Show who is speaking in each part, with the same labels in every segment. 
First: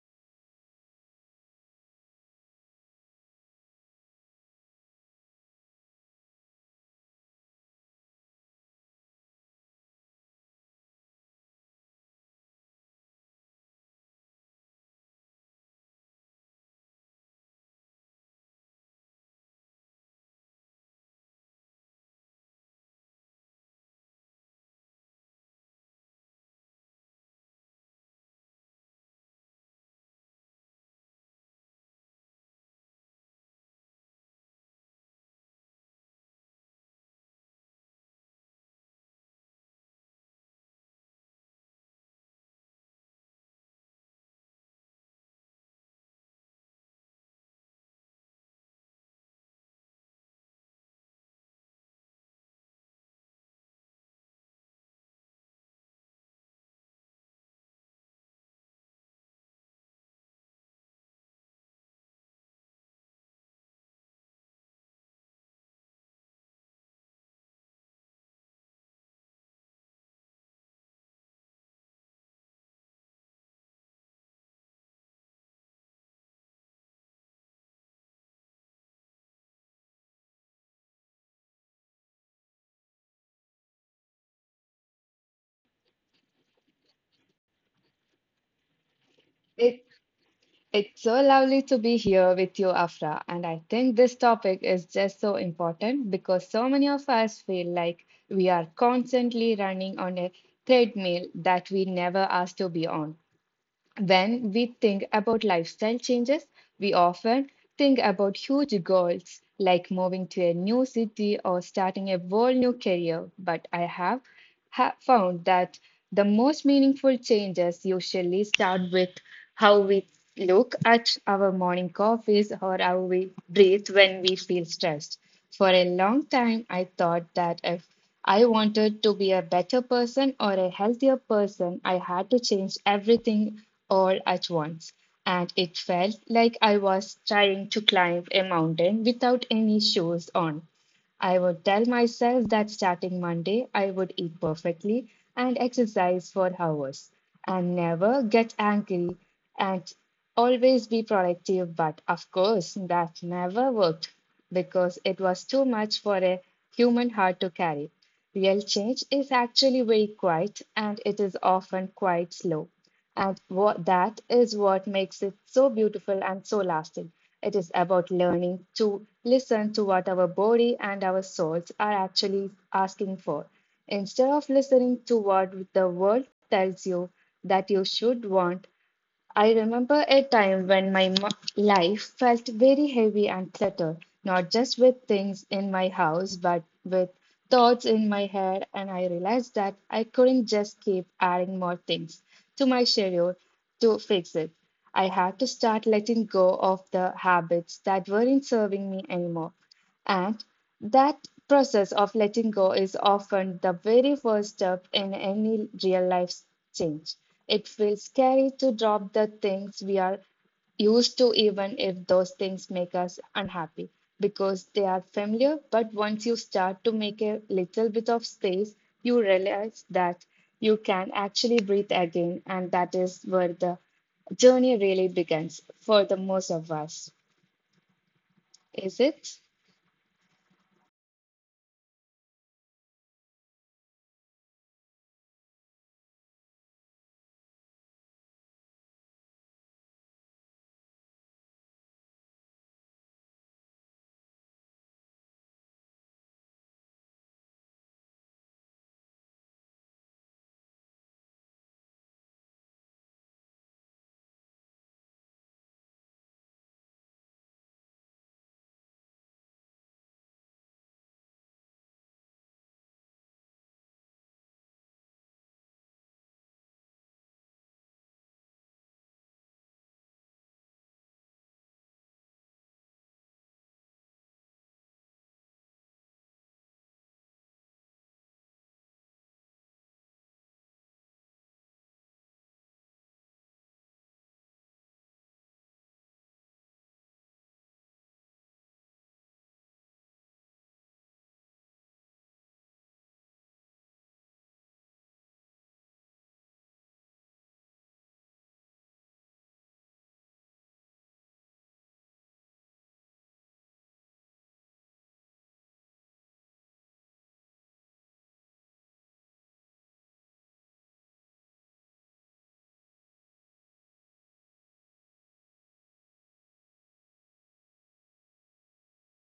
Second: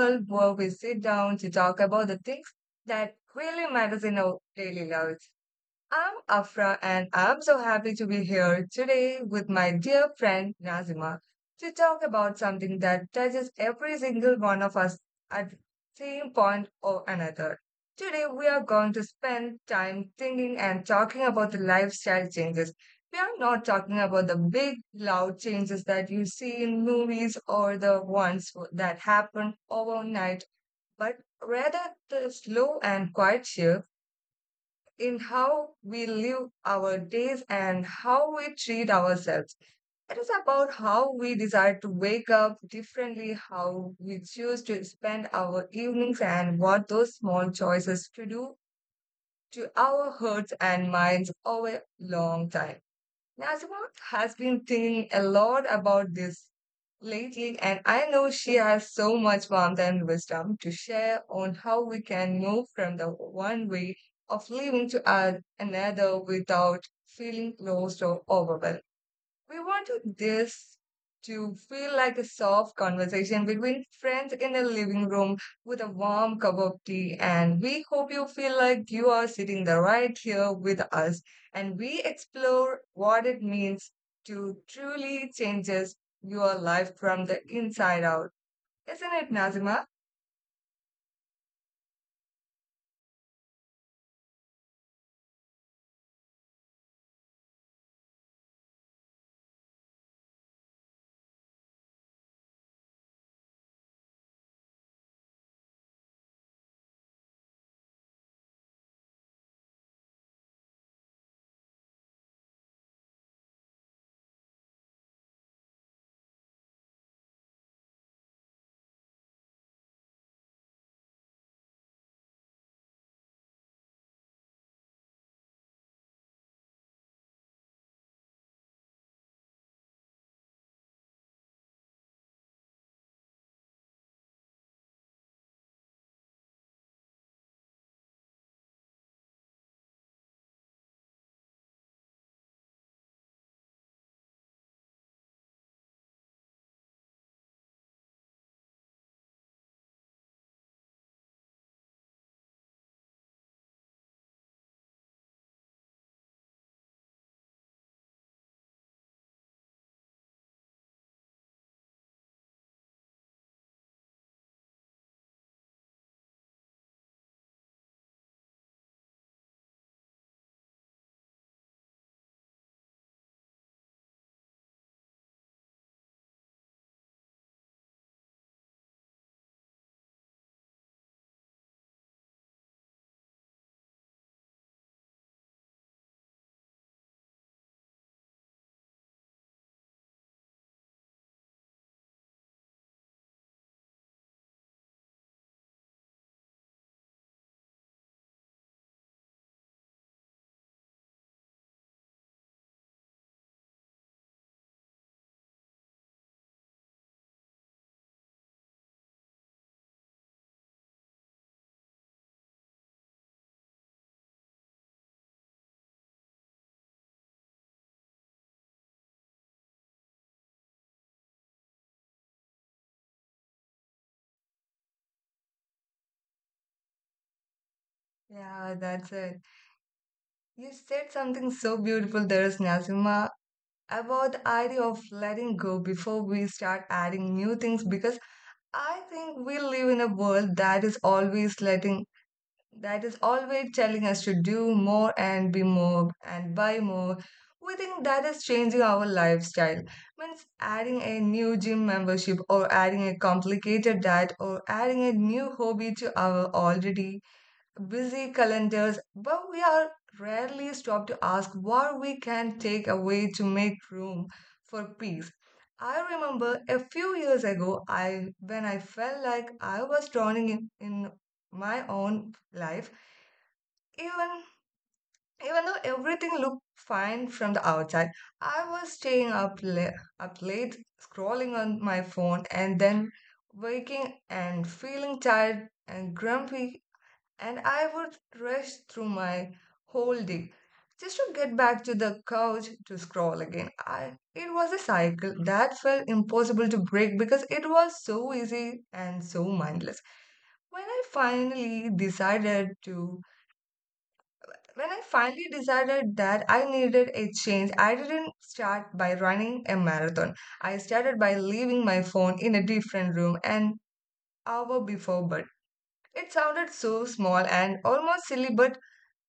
Speaker 1: world where we sit down to talk about the things that really matters in our daily lives. I'm Afra, and I'm so happy to be here today with my dear friend Nazima to talk about something that touches every single one of us at same point or another. Today, we are going to spend time thinking and talking about the lifestyle changes. We are not talking about the big, loud changes that you see in movies or the ones that happen overnight, but rather the slow and quiet shifts in how we live our days and how we treat ourselves. It is about how we decide to wake up differently, how we choose to spend our evenings, and what those small choices to do to our hearts and minds over long time. Nazima has been thinking a lot about this lately, and I know she has so much warmth and wisdom to share on how we can move from the one way of living to add another without feeling closed or overwhelmed. We want this to feel like a soft conversation between friends in a living room with a warm cup of tea. And we hope you feel like you are sitting there right here with us. And we explore what it means to truly changes your life from the inside out. Isn't it,
Speaker 2: It,
Speaker 1: Nazima?
Speaker 2: it's so lovely to be here with you, Afra. And I think this topic is just so important because so many of us feel like we are constantly running on a treadmill that we never asked to be on. When we think about lifestyle changes, we often think about huge goals like moving to a new city or starting a whole new career. But I have found that the most meaningful changes usually start with how we look at our morning coffees or how we breathe when we feel stressed. For a long time, I thought that if I wanted to be a better person or a healthier person, I had to change everything all at once, and it felt like I was trying to climb a mountain without any shoes on. I would tell myself that starting Monday, I would eat perfectly and exercise for hours and never get angry and always be productive. But of course, that never worked because it was too much for a human heart to carry. Real change is actually very quiet, and it is often quite slow. And what that is what makes it so beautiful and so lasting. It is about learning to listen to what our body and our souls are actually asking for, instead of listening to what the world tells you that you should want. I remember a time when my life felt very heavy and cluttered, not just with things in my house, but with thoughts in my head. And I realized that I couldn't just keep adding more things to my schedule to fix it. I had to start letting go of the habits that weren't serving me anymore. And that process of letting go is often the very first step in any real life change. It feels scary to drop the things we are used to, even if those things make us unhappy, because they are familiar. But once you start to make a little bit of space, you realize that you can actually breathe again, and that is where the journey really begins for the most of us.
Speaker 1: Yeah,
Speaker 2: Is
Speaker 1: that's
Speaker 2: it?
Speaker 1: it. You said something so beautiful there, Nazima, about the idea of letting go before we start adding new things because I think we live in a world that is always telling us to do more and be more and buy more. We think that is changing our lifestyle. Means adding a new gym membership or adding a complicated diet or adding a new hobby to our already busy calendars, but we are rarely stopped to ask what we can take away to make room for peace. I remember a few years ago I when I felt like I was drowning in my own life, even even though everything looked fine from the outside. I was staying up late scrolling on my phone and then waking and feeling tired and grumpy, and I would rush through my whole day just to get back to the couch to scroll again. It was a cycle that felt impossible to break because it was so easy and so mindless. When I finally decided to, when I finally decided that I needed a change, I didn't start by running a marathon. I started by leaving my phone in a different room an hour before bed. It sounded so small and almost silly, but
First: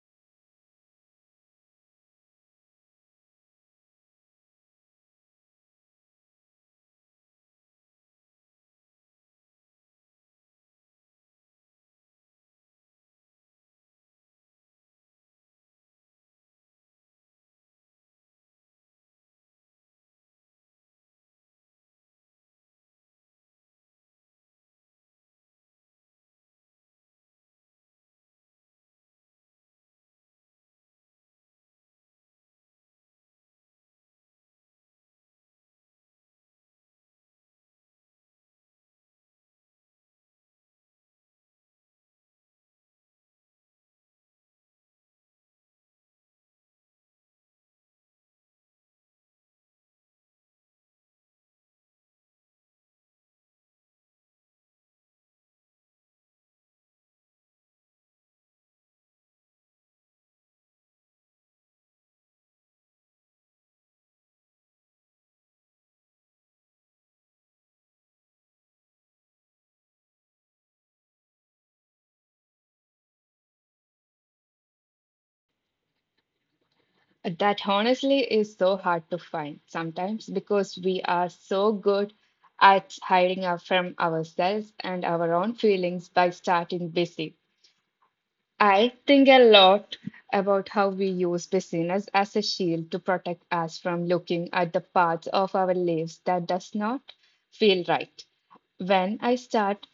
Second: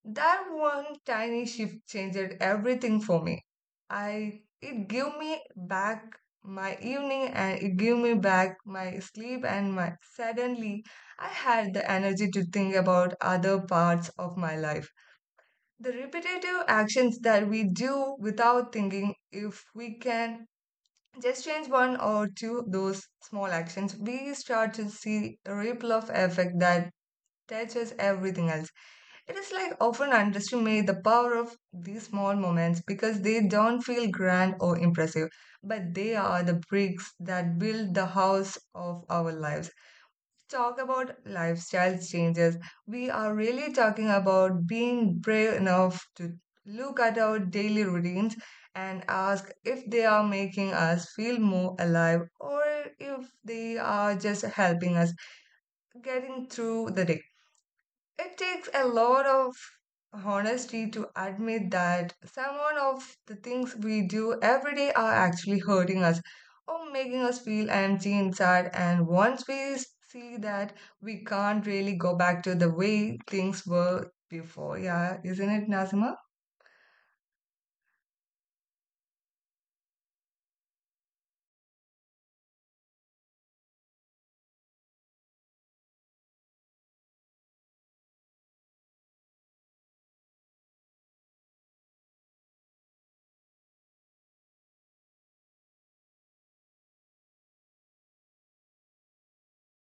Speaker 1: that one tiny shift changed everything for me. I it gave me back my evening, and it gave me back my sleep, and my suddenly I had the energy to think about other parts of my life. The repetitive actions that we do without thinking, if we can just change one or two those small actions, we start to see a ripple of effect that touches everything else. It is like often underestimate the power of these small moments because they don't feel grand or impressive, but they are the bricks that build the house of our lives. Talk about lifestyle changes. We are really talking about being brave enough to look at our daily routines and ask if they are making us feel more alive or if they are just helping us getting through the day. It takes a lot of honesty to admit that someone of the things we do every day are actually hurting us or making us feel empty inside. And once we see that, we can't really go back to the way things were before. Yeah, isn't it, Nazima?
Speaker 2: That honestly is so hard to find sometimes, because we are so good at hiding from ourselves and our own feelings by starting busy. I think a lot about how we use busyness as a shield to protect us from looking at the parts of our lives that does not feel right. When I start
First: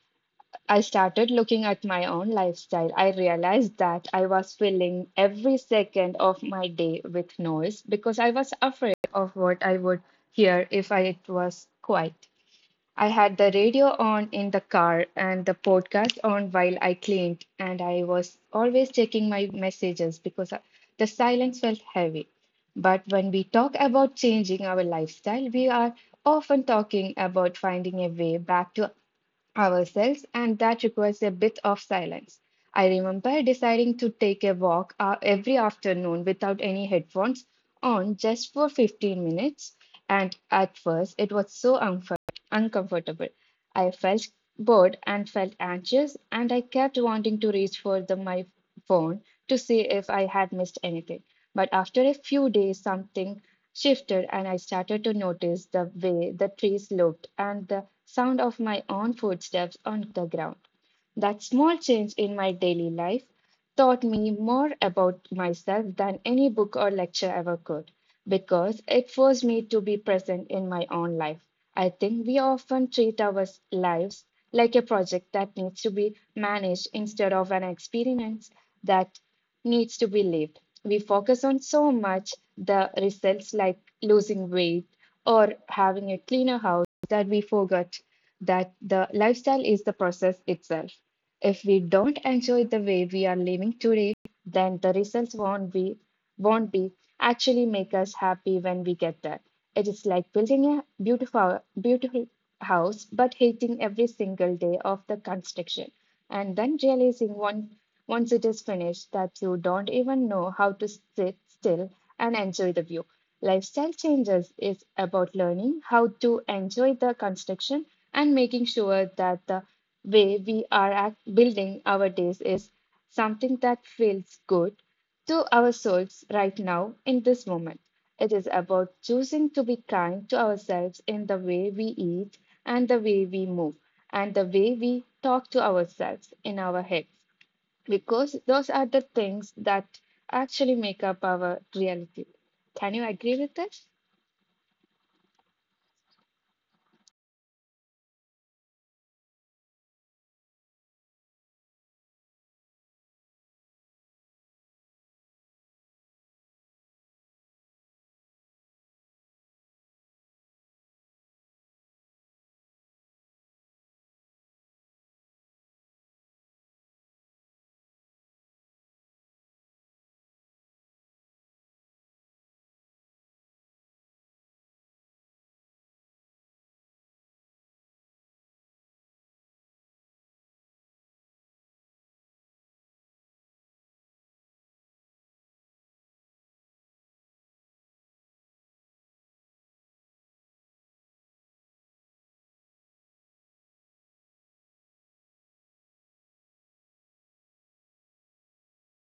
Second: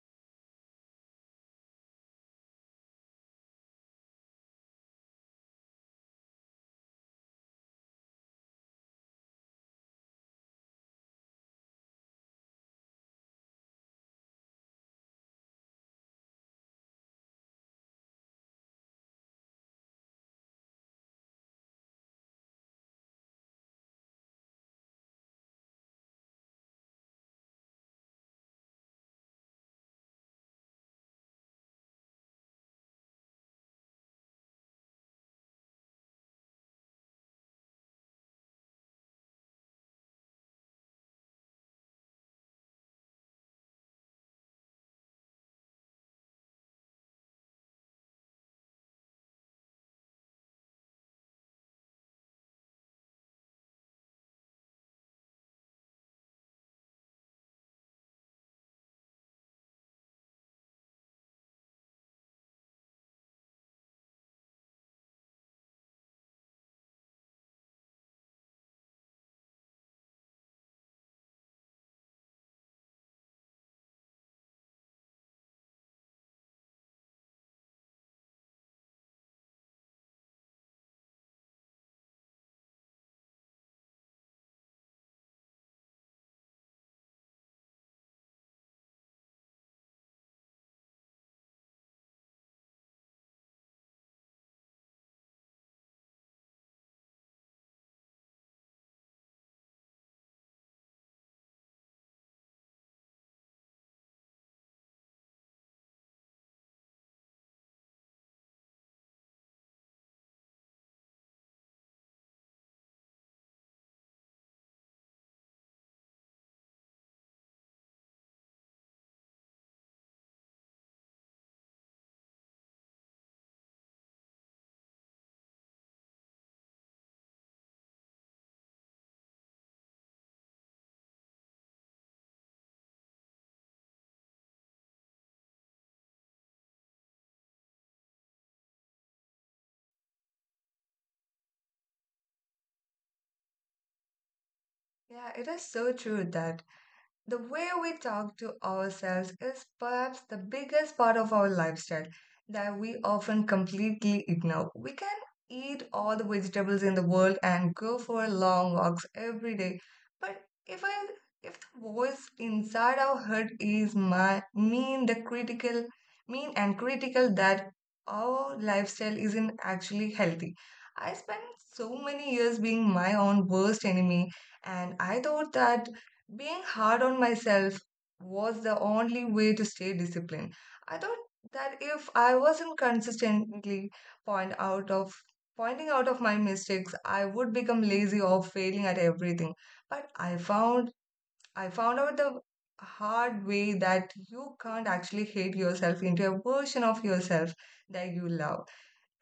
Speaker 2: I started looking at my own lifestyle, I realized that I was filling every second of my day with noise because I was afraid of what I would hear if it was quiet. I had the radio on in the car and the podcast on while I cleaned, and I was always checking my messages because the silence felt heavy. But when we talk about changing our lifestyle, we are often talking about finding a way back to ourselves, and that requires a bit of silence. I remember deciding to take a walk every afternoon without any headphones on just for 15 minutes, and at first it was so uncomfortable. I felt bored and felt anxious, and I kept wanting to reach for my phone to see if I had missed anything. But after a few days, something shifted and I started to notice the way the trees looked and the sound of my own footsteps on the ground. That small change in my daily life taught me more about myself than any book or lecture ever could, because it forced me to be present in my own life. I think we often treat our lives like a project that needs to be managed instead of an experience that needs to be lived. We focus on so much the results, like losing weight or having a cleaner house, that we forget that the lifestyle is the process itself. If we don't enjoy the way we are living today, then the results won't be actually make us happy when we get there. It is like building a beautiful house but hating every single day of the construction, and then realizing one once it is finished that you don't even know how to sit still and enjoy the view. Lifestyle changes is about learning how to enjoy the construction and making sure that the way we are building our days is something that feels good to our souls right now in this moment. It is about choosing to be kind to ourselves in the way we eat and the way we move and the way we talk to ourselves in our heads, because those are the things that actually make up our reality. Can you agree with this?
Speaker 1: Yeah, it is so true that the way we talk to ourselves is perhaps the biggest part of our lifestyle that we often completely ignore. We can eat all the vegetables in the world and go for long walks every day, but if I if the voice inside our head is my, mean the critical mean and critical, that our lifestyle isn't actually healthy. I spent so many years being my own worst enemy, and I thought that being hard on myself was the only way to stay disciplined. I thought that if I wasn't consistently point out of pointing out of my mistakes, I would become lazy or failing at everything. But I found out the hard way that you can't actually hate yourself into a version of yourself that you love.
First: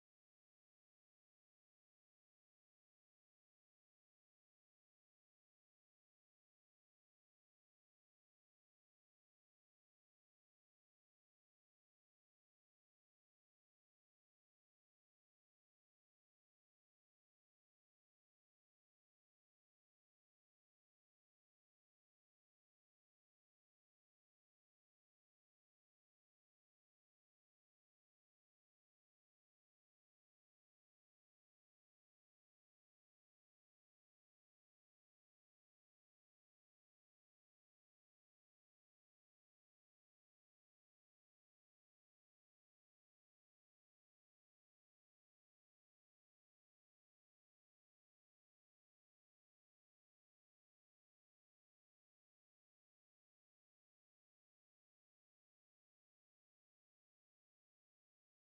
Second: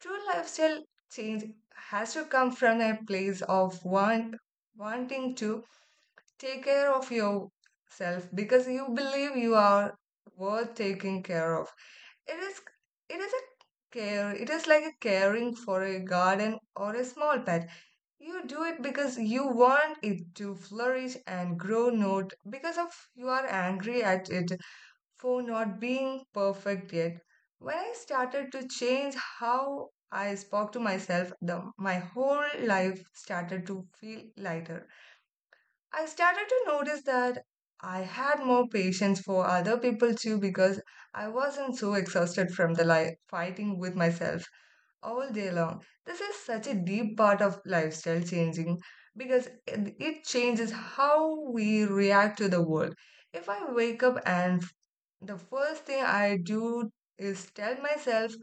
Speaker 1: True lifestyle change has to come from a place of wanting to take care of yourself because you believe you are worth taking care of. It is it is a care. It is like a caring for a garden or a small pet. You do it because you want it to flourish and grow, not because of you are angry at it for not being perfect yet. When I started to change how I spoke to myself, my whole life started to feel lighter. I started to notice that I had more patience for other people too because I wasn't so exhausted from the life fighting with myself all day long. This is such a deep part of lifestyle changing because it changes how we react to the world. If I wake up and the first thing I do is tell myself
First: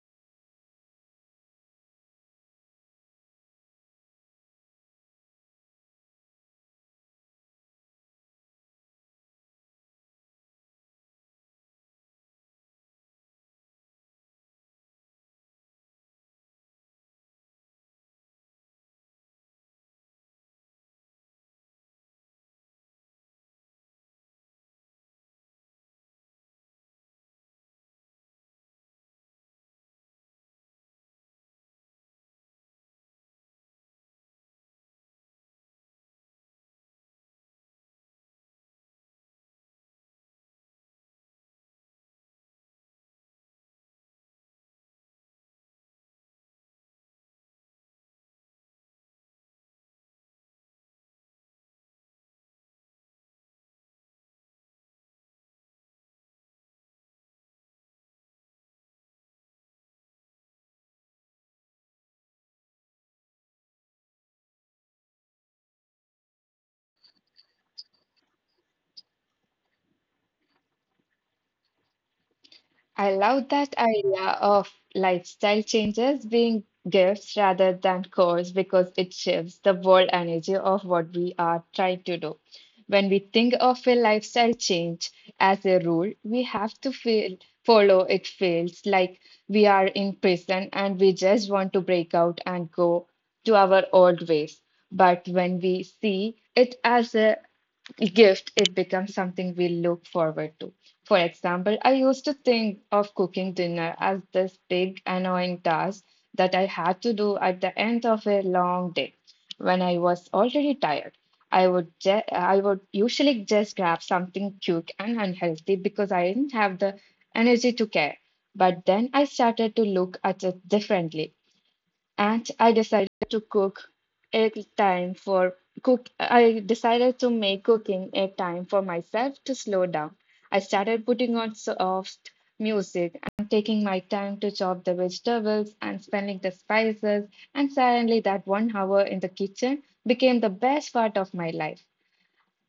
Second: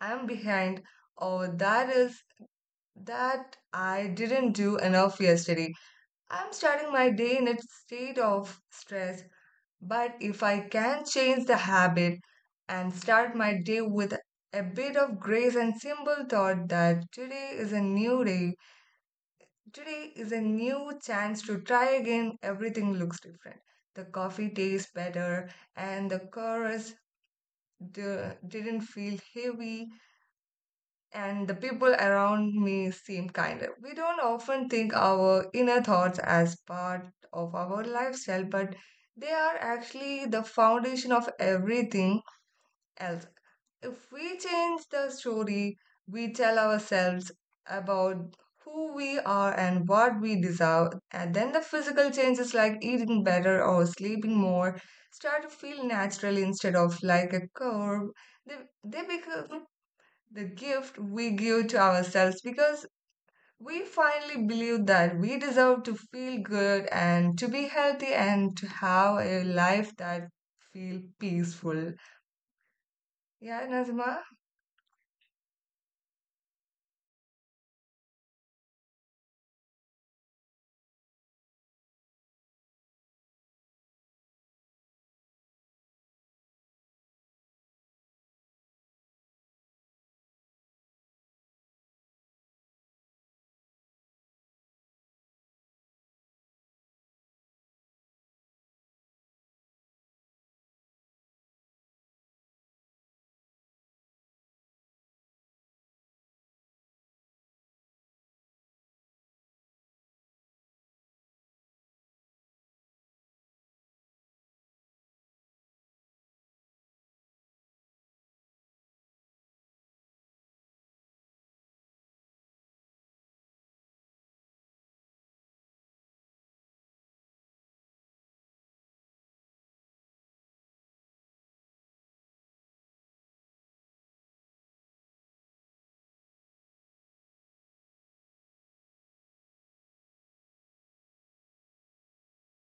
Speaker 1: I'm behind, or that I didn't do enough yesterday, I'm starting my day in a state of stress. But if I can change the habit and start my day with a bit of grace and simple thought that today is a new day, today is a new chance to try again, everything looks different. The coffee tastes better, and the chorus didn't feel heavy, and the people around me seem kinder. We don't often think our inner thoughts as part of our lifestyle, but they are actually the foundation of everything else. If we change the story we tell ourselves about who we are and what we deserve, and then the physical changes like eating better or sleeping more start to feel natural instead of like a curve, they, they become the gift we give to ourselves because we finally believe that we deserve to feel good and to be healthy and to have a life that feel peaceful.
Speaker 2: I love
Speaker 1: Yeah,
Speaker 2: that
Speaker 1: Nazma?
Speaker 2: idea of lifestyle changes being gifts rather than chores, because it shifts the world energy of what we are trying to do. When we think of a lifestyle change as a rule we have to follow, it feels like we are in prison and we just want to break out and go to our old ways. But when we see it as a gift, it becomes something we look forward to. For example, I used to think of cooking dinner as this big, annoying task that I had to do at the end of a long day when I was already tired. I would usually just grab something cute and unhealthy because I didn't have the energy to care. But then I started to look at it differently, and a time for I decided to make cooking a time for myself to slow down. I started putting on soft music and taking my time to chop the vegetables and smelling the spices, and suddenly that one hour in the kitchen became the best part of my life.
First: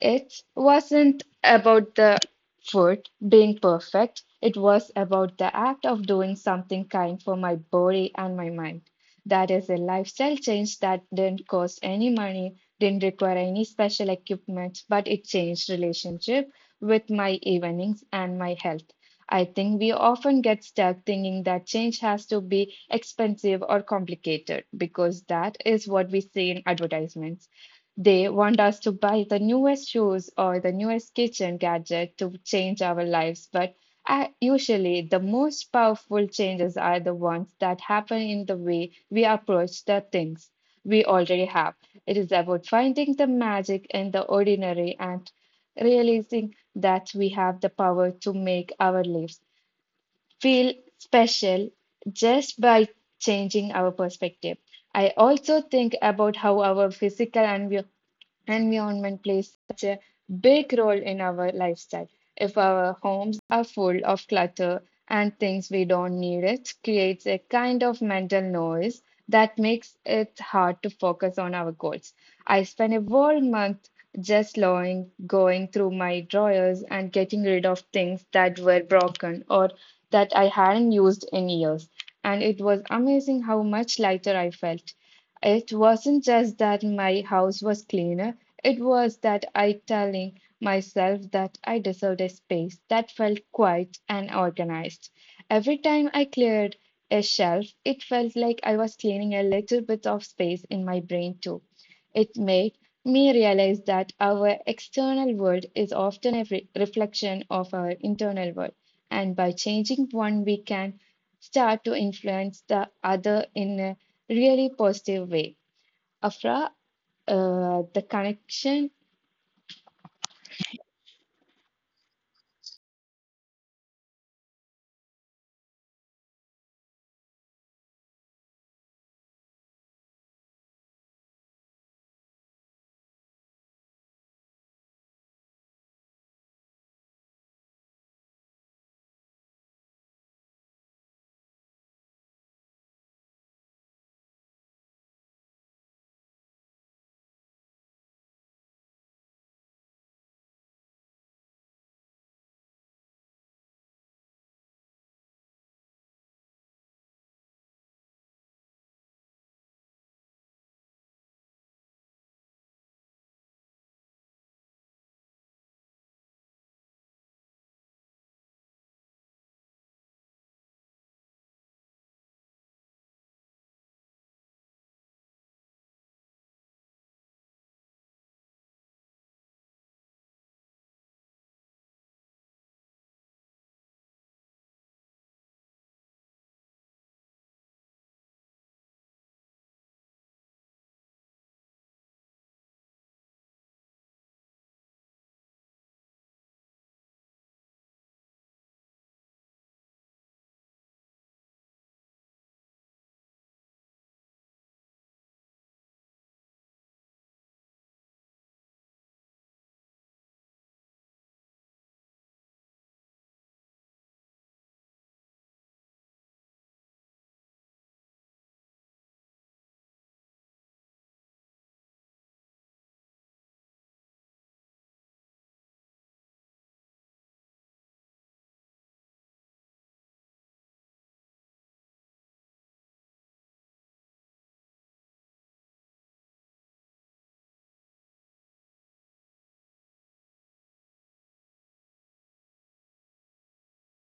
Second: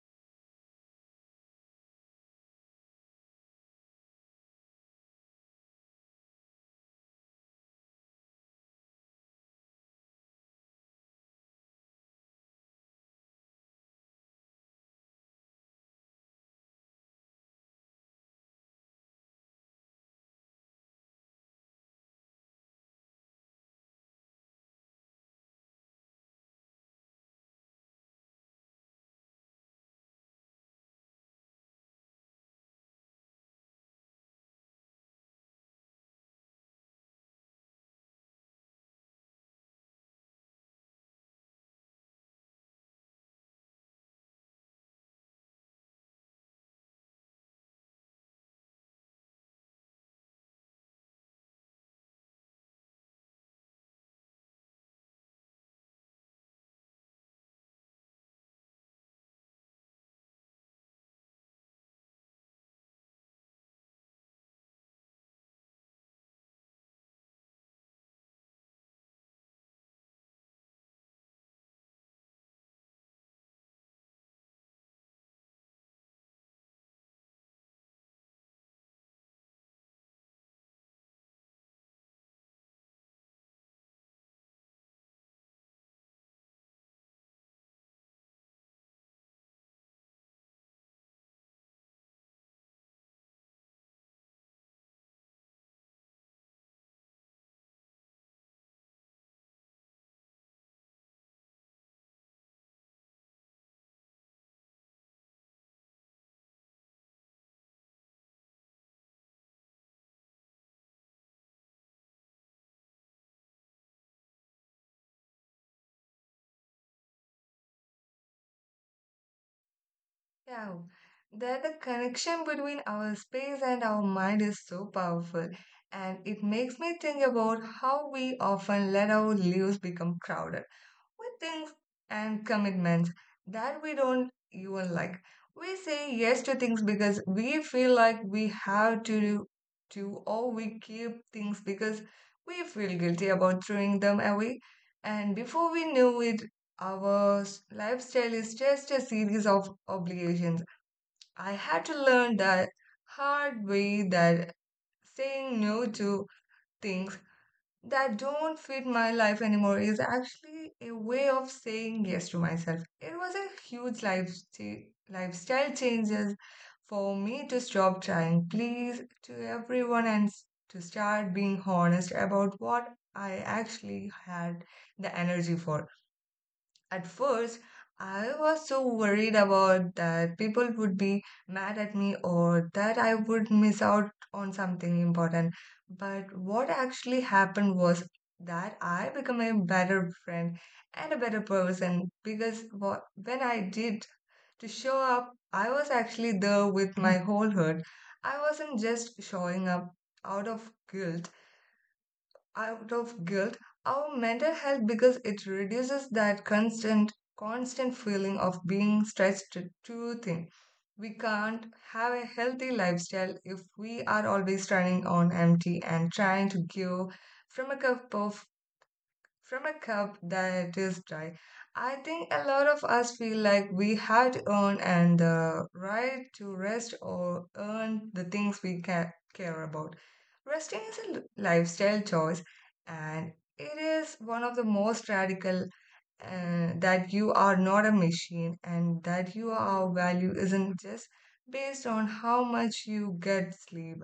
Speaker 2: It wasn't about the food being perfect, it was about the act of doing something kind for my body and my mind. That is a lifestyle change that didn't cost any money, didn't require any special equipment, but it changed relationship with my evenings and my health. I think we often get stuck thinking that change has to be expensive or complicated, because that is what we see in advertisements. They want us to buy the newest shoes or the newest kitchen gadget to change our lives, but usually the most powerful changes are the ones that happen in the way we approach the things we already have. It is about finding the magic in the ordinary and realizing that we have the power to make our lives feel special just by changing our perspective. I also think about how our physical and environment plays such a big role in our lifestyle. If our homes are full of clutter and things we don't need, it creates a kind of mental noise that makes it hard to focus on our goals. I spent a whole month just going through my drawers and getting rid of things that were broken or that I hadn't used in years. And it was amazing how much lighter I felt. It wasn't just that my house was cleaner, it was that I telling myself that I deserved a space that felt quiet and organized. Every time I cleared a shelf, it felt like I was cleaning a little bit of space in my brain too. It made me realize that our external world is often a reflection of our internal world, and by changing one, we can start to influence the other in a really positive way. Afra, the connection.
Speaker 1: Yeah. That the connection between our space and our mind is so powerful. And it makes me think about how we often let our lives become crowded with things and commitments that we don't even like. We say yes to things because we feel like we have to do, or we keep things because we feel guilty about throwing them away. And before we know it, our lifestyle is just a series of obligations. I had to learn that hard way that saying no to things that don't fit my life anymore is actually a way of saying yes to myself. It was a huge lifestyle changes for me to stop trying please to everyone, and to start being honest about what I actually had the energy for. At first, I was so worried about that people would be mad at me or that I would miss out on something important. But what actually happened was that I became a better friend and a better person, because when I did to show up, I was actually there with my whole heart. I wasn't just showing up out of guilt out of guilt. Our mental health, because it reduces that constant feeling of being stretched to too thin. We can't have a healthy lifestyle if we are always running on empty and trying to give from a cup of from a cup that is dry. I think a lot of us feel like we have to earn and the right to rest or earn the things we care about. Resting is a lifestyle choice, and it is one of the most radical, that you are not a machine and that your value isn't just based on how much you get sleep.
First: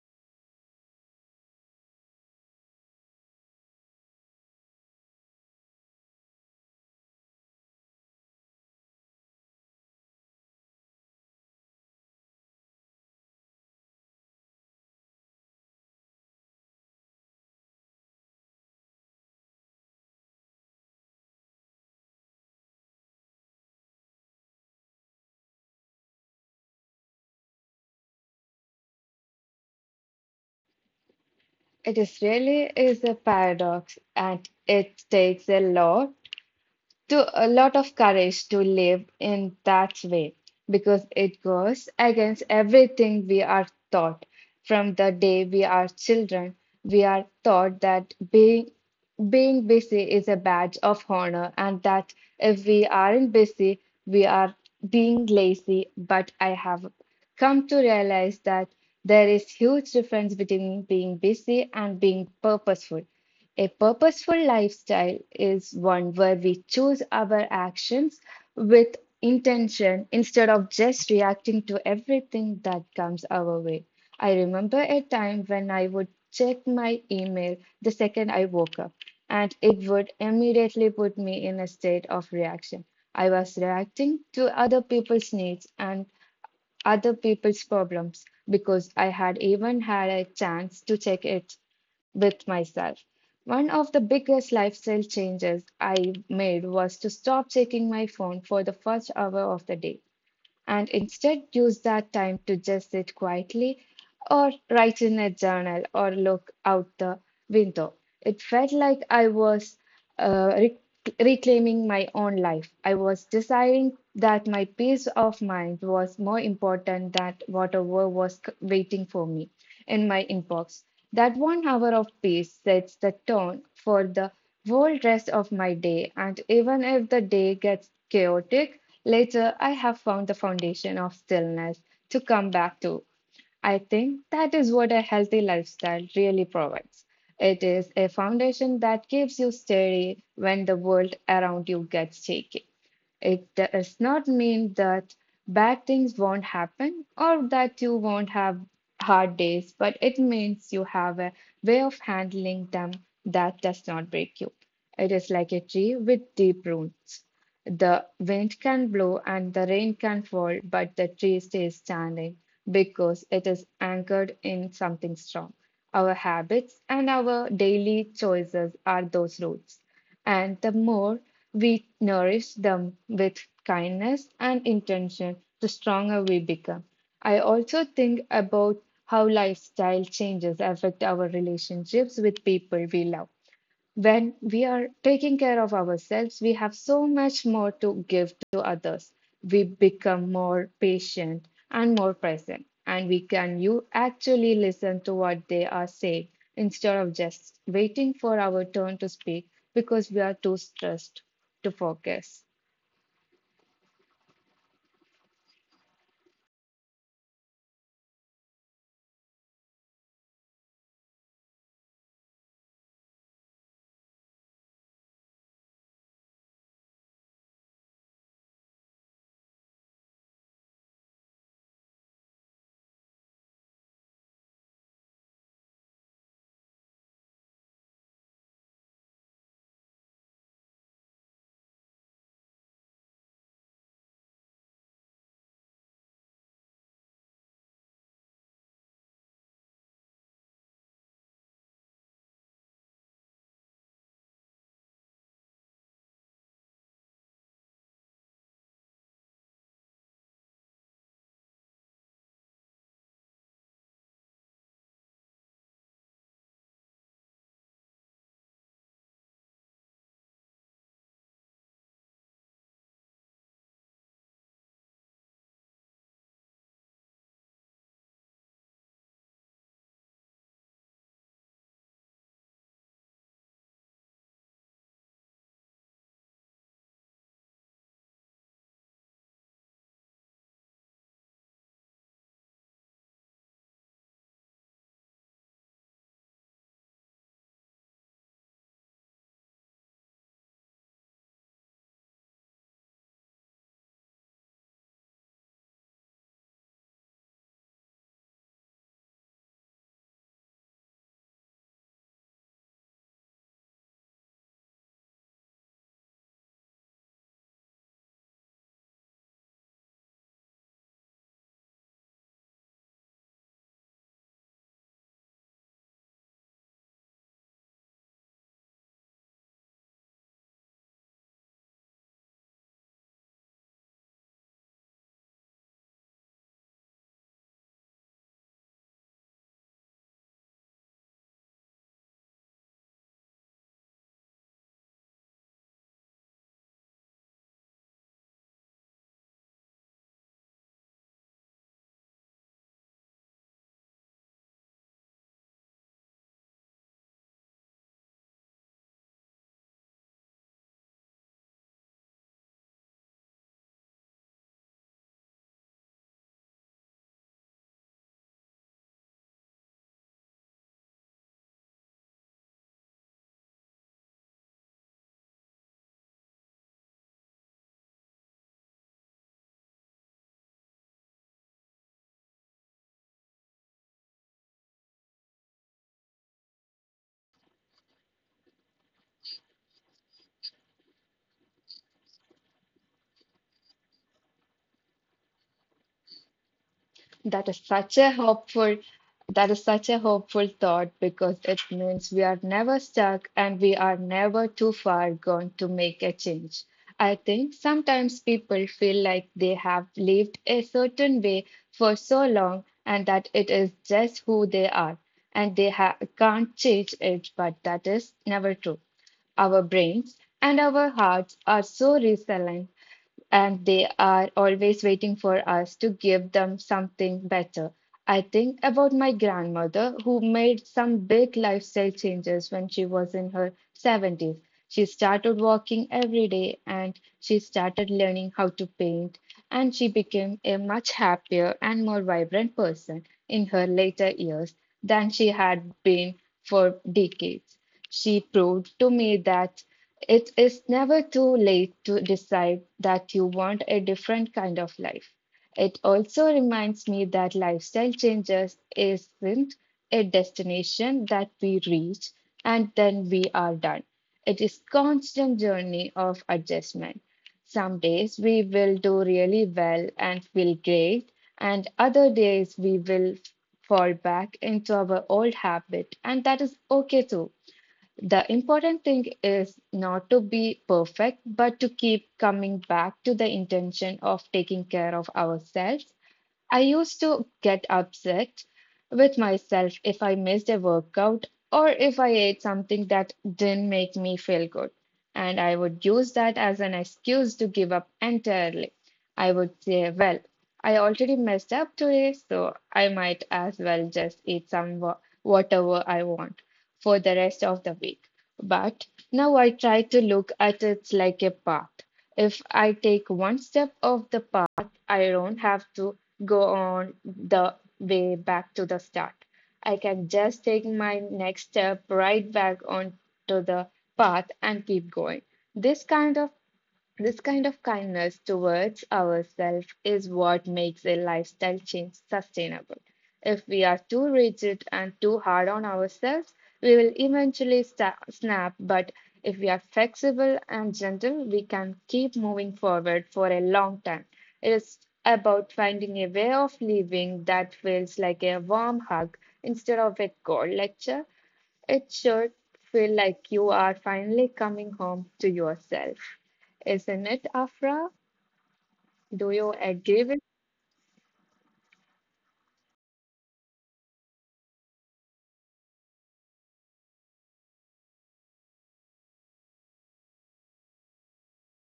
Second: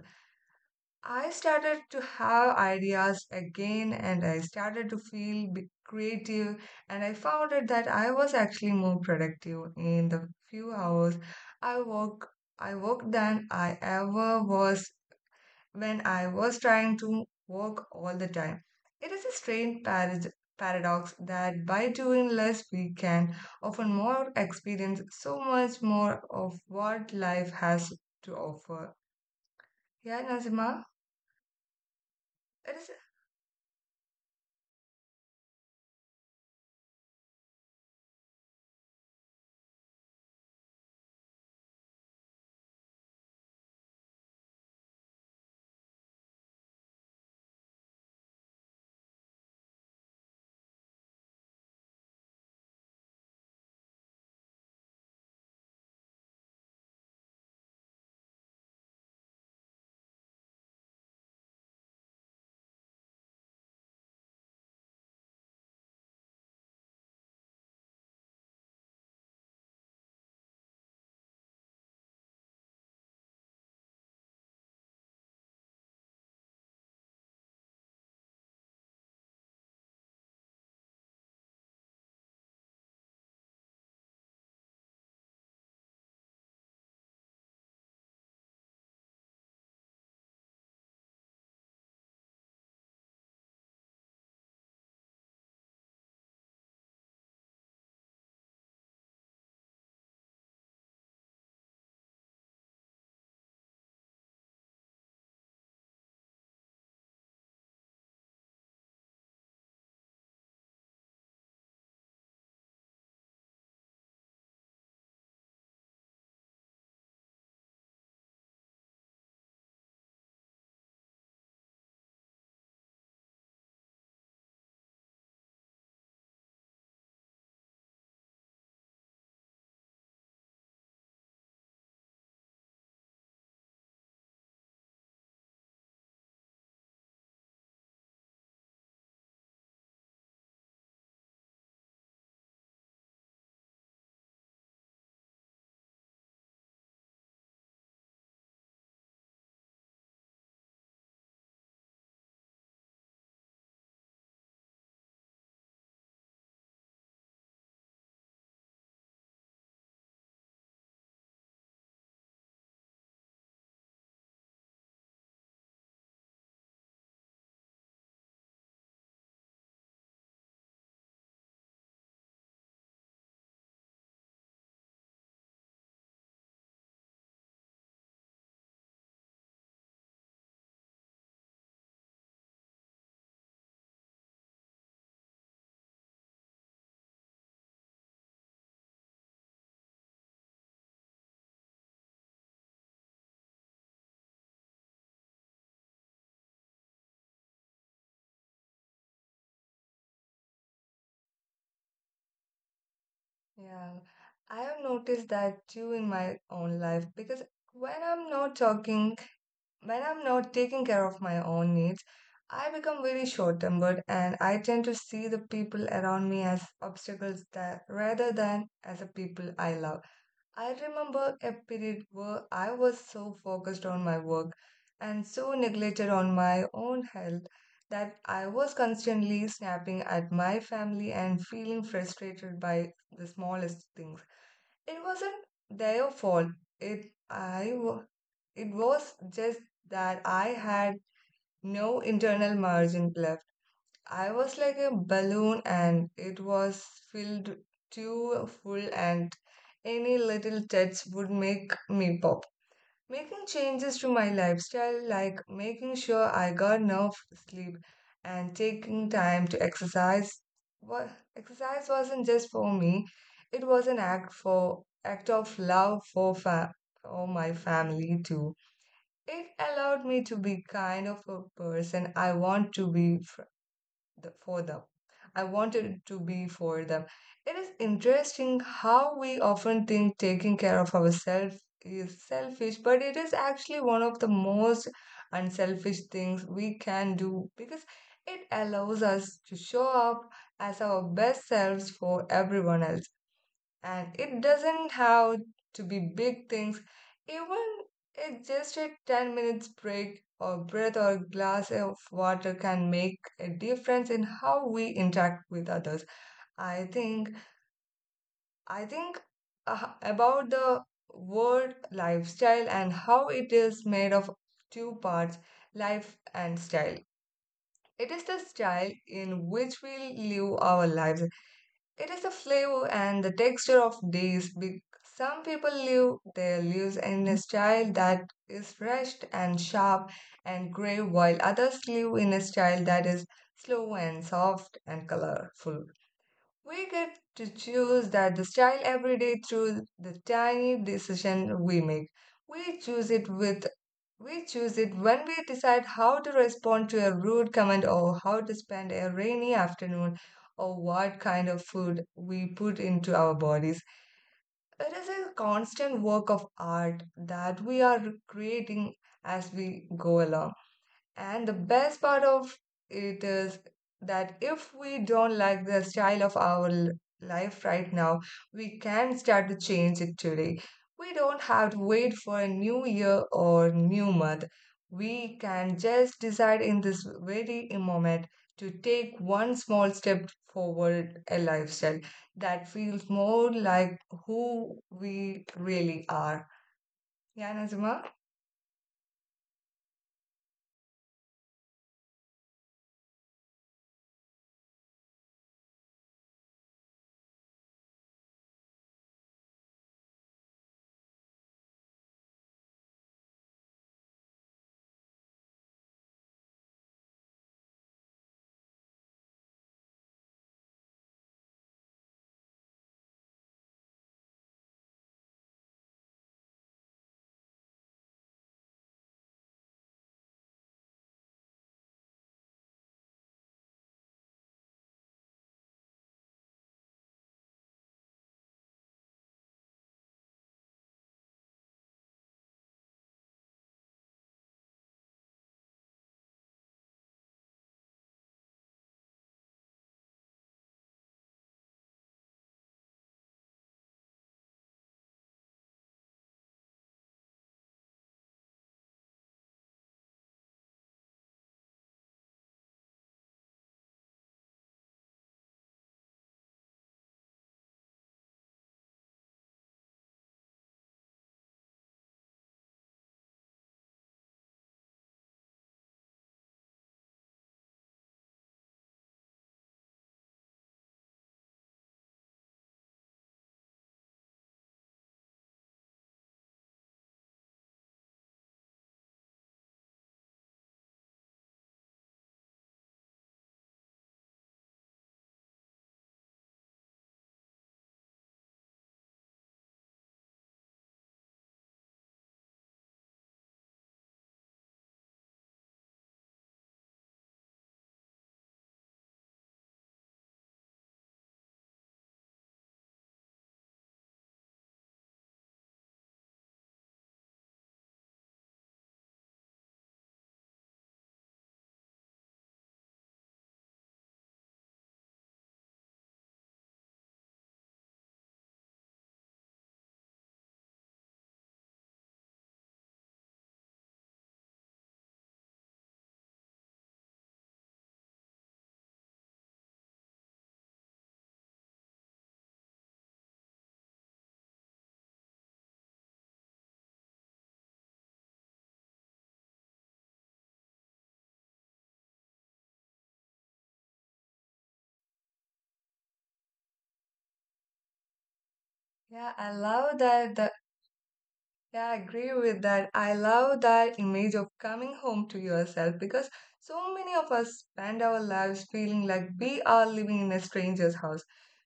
Speaker 1: I started to have ideas again, and I started to feel bit creative, and I found out that I was actually more productive in the few hours I work I worked than I ever was when I was trying to work all the time. It is a strange paradox that by doing less we can often more experience so much more of what life has to offer. Yeah, Nazima?
Speaker 2: It is really
Speaker 1: It is
Speaker 2: is a paradox, and it takes a lot of courage to live in that way, because it goes against everything we are taught. From the day we are children, we are taught that being busy is a badge of honor, and that if we aren't busy, we are being lazy. But I have come to realize that there is huge difference between being busy and being purposeful. A purposeful lifestyle is one where we choose our actions with intention instead of just reacting to everything that comes our way. I remember a time when I would check my email the second I woke up, and it would immediately put me in a state of reaction. I was reacting to other people's needs and other people's problems because I had even had a chance to check it with myself. One of the biggest lifestyle changes I made was to stop checking my phone for the first hour of the day, and instead use that time to just sit quietly or write in a journal or look out the window. It felt like I was uh, re- reclaiming my own life. I was deciding that my peace of mind was more important than whatever was waiting for me in my inbox. That 1 hour of peace sets the tone for the whole rest of my day, and even if the day gets chaotic, later, I have found the foundation of stillness to come back to. I think that is what a healthy lifestyle really provides. It is a foundation that keeps you steady when the world around you gets shaky. It does not mean that bad things won't happen or that you won't have hard days, but it means you have a way of handling them that does not break you. It is like a tree with deep roots. The wind can blow and the rain can fall, but the tree stays standing because it is anchored in something strong. Our habits and our daily choices are those roots. And the more we nourish them with kindness and intention, the stronger we become. I also think about how lifestyle changes affect our relationships with people we love. When we are taking care of ourselves, we have so much more to give to others. We become more patient and more present, and we can you actually listen to what they are saying instead of just waiting for our turn to speak because we are too stressed to focus.
Speaker 1: Yeah, I have noticed that too in my own life because when I'm not talking, when I'm not taking care of my own needs, I become very short-tempered, and I tend to see the people around me as obstacles that rather than as the people I love. I remember a period where I was so focused on my work and so neglected on my own health that I was constantly snapping at my family and feeling frustrated by the smallest things. It wasn't their fault. It I wa- it was just that I had no internal margin left. I was like a balloon and it was filled too full, and any little touch would make me pop. Making changes to my lifestyle, like making sure I got enough sleep and taking time to exercise, wa- exercise wasn't just for me, it was an act of love for my family too. It allowed me to be kind of a person I want to be for them. I wanted to be for them. It is interesting how we often think taking care of ourselves is selfish, but it is actually one of the most unselfish things we can do, because it allows us to show up as our best selves for everyone else. And it doesn't have to be big things. Even it's just a 10 minutes break or breath or glass of water can make a difference in how we interact with others. I think i think uh, about the word lifestyle and how it is made of two parts: life and style. It is the style in which we live our lives. It is the flavor and the texture of days. Some people live their lives in a style that is fresh and sharp and grey, while others live in a style that is slow and soft and colorful. We get to choose that the style every day through the tiny decision we make. We choose it with we choose it when we decide how to respond to a rude comment, or how to spend a rainy afternoon, or what kind of food we put into our bodies. It is a constant work of art that we are creating as we go along. And the best part of it is that if we don't like the style of our life right now, we can start to change it today. We don't have to wait for a new year or new month. We can just decide in this very moment to take one small step forward a lifestyle that feels more like who we really are.
Speaker 2: That
Speaker 1: Yeah,
Speaker 2: is such
Speaker 1: Nazima?
Speaker 2: a hopeful that is such a hopeful thought because it means we are never stuck and we are never too far gone to make a change. I think sometimes people feel like they have lived a certain way for so long and that it is just who they are and they can't change it, but that is never true. Our brains and our hearts are so resilient and they are always waiting for us to give them something better. I think about my grandmother who made some big lifestyle changes when she was in her 70s. She started walking every day and she started learning how to paint, and she became a much happier and more vibrant person in her later years than she had been for decades. She proved to me that it is never too late to decide that you want a different kind of life. It also reminds me that lifestyle changes isn't a destination that we reach and then we are done. It is constant journey of adjustment. Some days we will do really well and feel great, and other days we will fall back into our old habit, and that is okay too. The important thing is not to be perfect, but to keep coming back to the intention of taking care of ourselves. I used to get upset with myself if I missed a workout or if I ate something that didn't make me feel good. And I would use that as an excuse to give up entirely. I would say, well, I already messed up today, so I might as well just eat whatever I want for the rest of the week. But now I try to look at it like a path. If I take one step of the path, I don't have to go on the way back to the start. I can just take my next step right back onto the path and keep going. This kind of this kind of kindness towards ourselves is what makes a lifestyle change sustainable. If we are too rigid and too hard on ourselves, we will eventually sta snap. But if we are flexible and gentle, we can keep moving forward for a long time. It is about finding a way of living that feels like a warm hug instead of a cold lecture. It should feel like you are finally coming home to yourself. Isn't it, Afra? Do
Speaker 1: Yeah, I
Speaker 2: you
Speaker 1: love
Speaker 2: agree with?
Speaker 1: that the yeah, I agree with that. I love that image of coming home to yourself, because so many of us spend our lives feeling like we are living in a stranger's house.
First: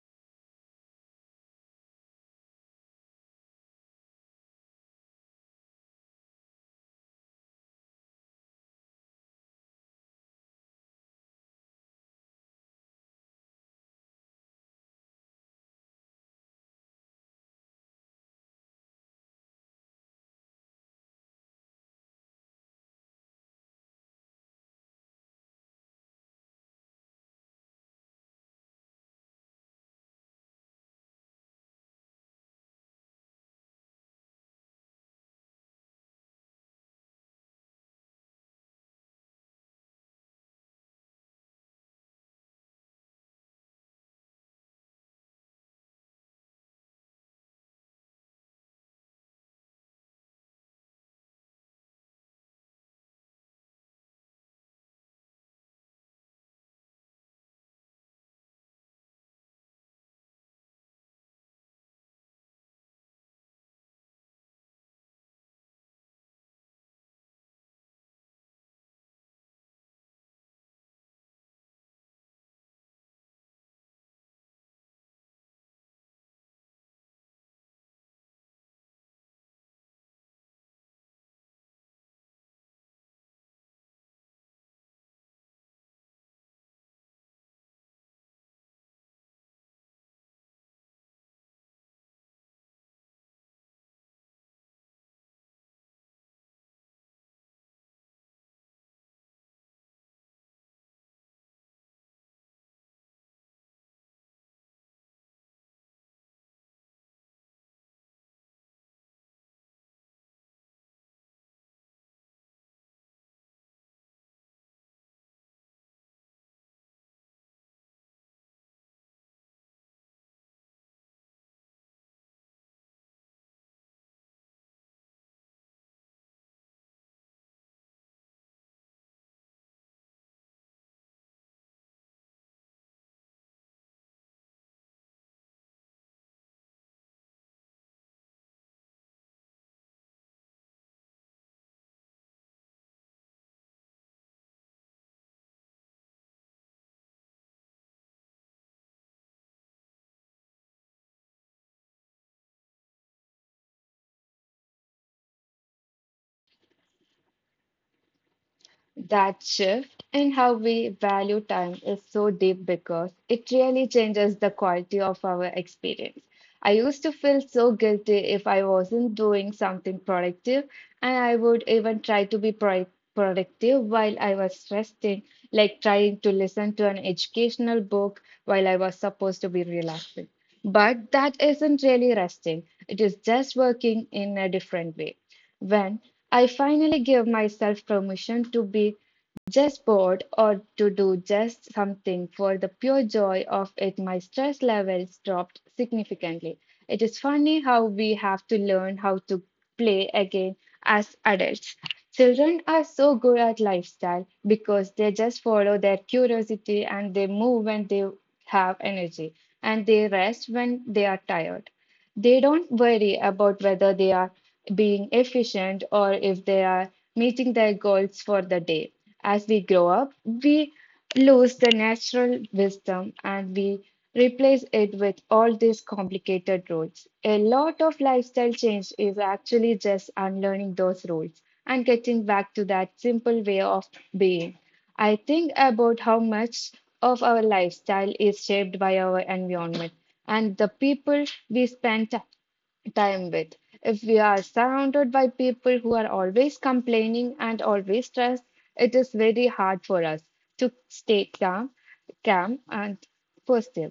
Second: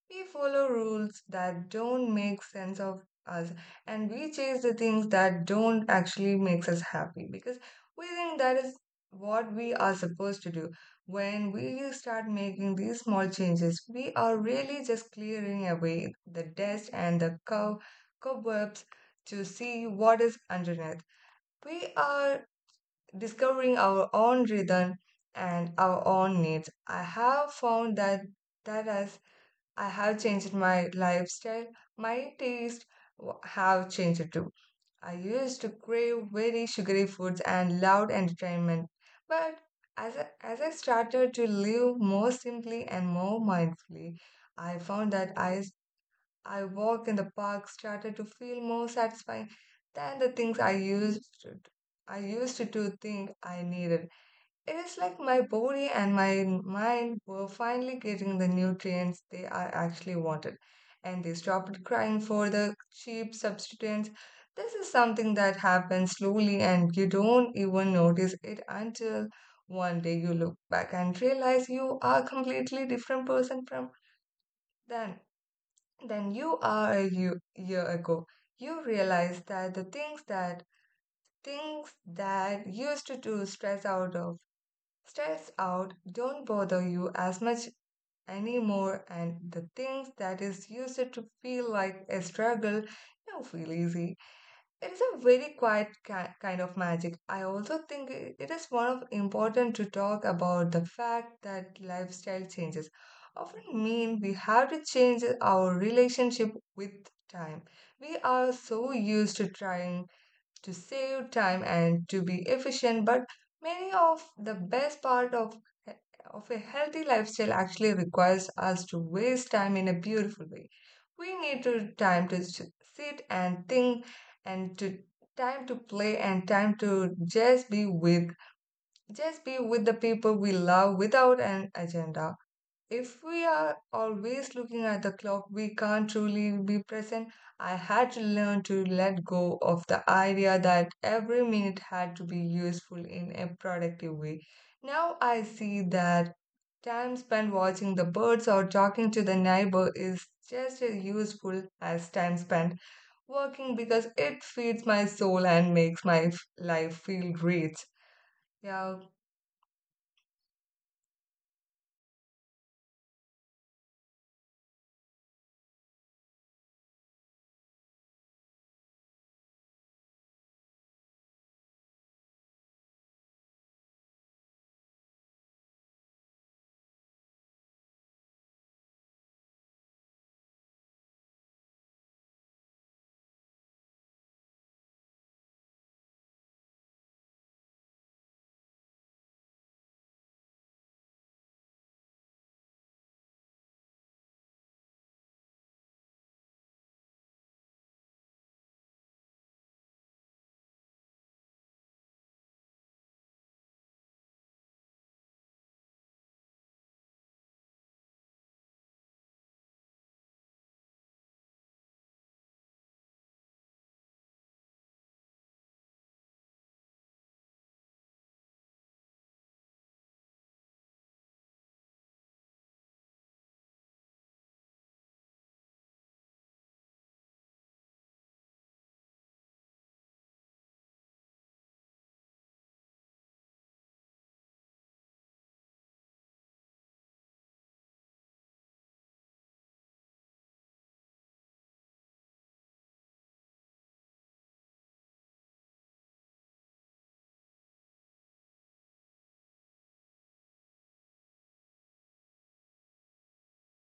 Speaker 1: We follow rules that don't make sense of us, and we chase the things that don't actually makes us happy because we think that is what we are supposed to do. When we start making these small changes, we are really just clearing away the dust and the cobwebs to see what is underneath. We are discovering our own rhythm and our own needs. I have found that that has I have changed my lifestyle. My taste have changed too. I used to crave very sugary foods and loud entertainment, but as I started to live more simply and more mindfully, I found that I walk in the park started to feel more satisfying than the things I used to think I needed. It is like my body and my mind were finally getting the nutrients they are actually wanted, and they stopped crying for the cheap substituents. This is something that happens slowly, and you don't even notice it until one day you look back and realize you are a completely different person from than than you are a year ago. You realize that the things that used to do stress out of stress out don't bother you as much anymore, and the things that is used to feel like a struggle now feel easy. It is a very quiet kind of magic. I also think it is one of important to talk about the fact that lifestyle changes often mean we have to change our relationship with time. We are so used to trying to save time and to be efficient, but many of the best part of a healthy lifestyle actually requires us to waste time in a beautiful way. We need to time to sit and think, and to time to play, and time to just be with just be with the people we love without an agenda. If we are always looking at the clock, we can't truly be present. I had to learn to let go of the idea that every minute had to be useful in a productive way. Now I see that time spent watching the birds or talking to the neighbor is just as useful as time spent working, because it feeds my soul and makes my life feel great. Yeah,
Speaker 2: That shift in how we value time is so deep because it really changes the quality of our experience. I used to feel so guilty if I wasn't doing something productive, and I would even try to be productive while I was resting, like trying to listen to an educational book while I was supposed to be relaxing. But that isn't really resting, it is just working in a different way. When I finally gave myself permission to be just bored or to do just something for the pure joy of it, my stress levels dropped significantly. It is funny how we have to learn how to play again as adults. Children are so good at lifestyle because they just follow their curiosity and they move when they have energy and they rest when they are tired. They don't worry about whether they are being efficient or if they are meeting their goals for the day. As we grow up, we lose the natural wisdom and we replace it with all these complicated rules. A lot of lifestyle change is actually just unlearning those rules and getting back to that simple way of being. I think about how much of our lifestyle is shaped by our environment and the people we spend time with. If we are surrounded by people who are always complaining and always stressed, it is very hard for us to stay calm, and positive.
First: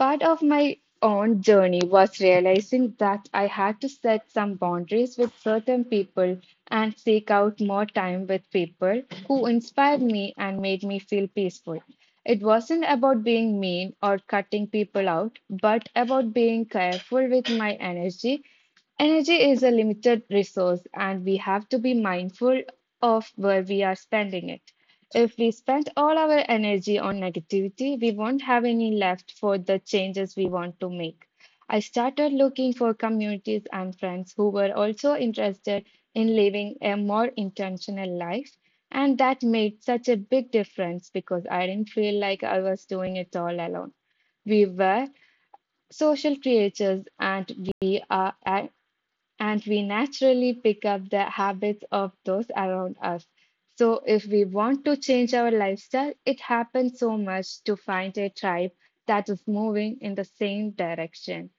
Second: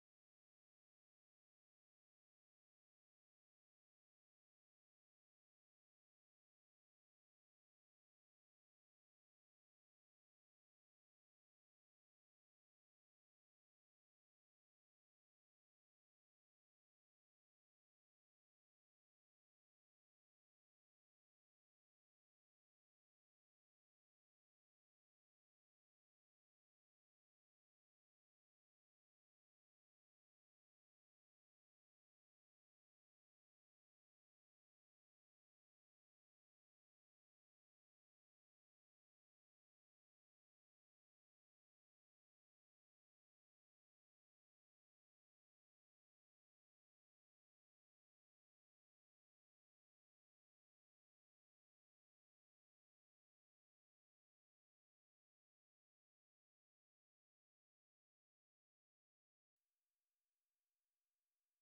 Speaker 2: Part of my own journey was realizing that I had to set some boundaries with certain people and seek out more time with people who inspired me and made me feel peaceful. It wasn't about being mean or cutting people out, but about being careful with my energy. Energy is a limited resource, and we have to be mindful of where we are spending it. If we spend all our energy on negativity, we won't have any left for the changes we want to make. I started looking for communities and friends who were also interested in living a more intentional life, and that made such a big difference because I didn't feel like I was doing it all alone. We were social creatures and we naturally pick up the habits of those around us. So, if we want to change our lifestyle, it happens so much to find a tribe that is moving in the same direction,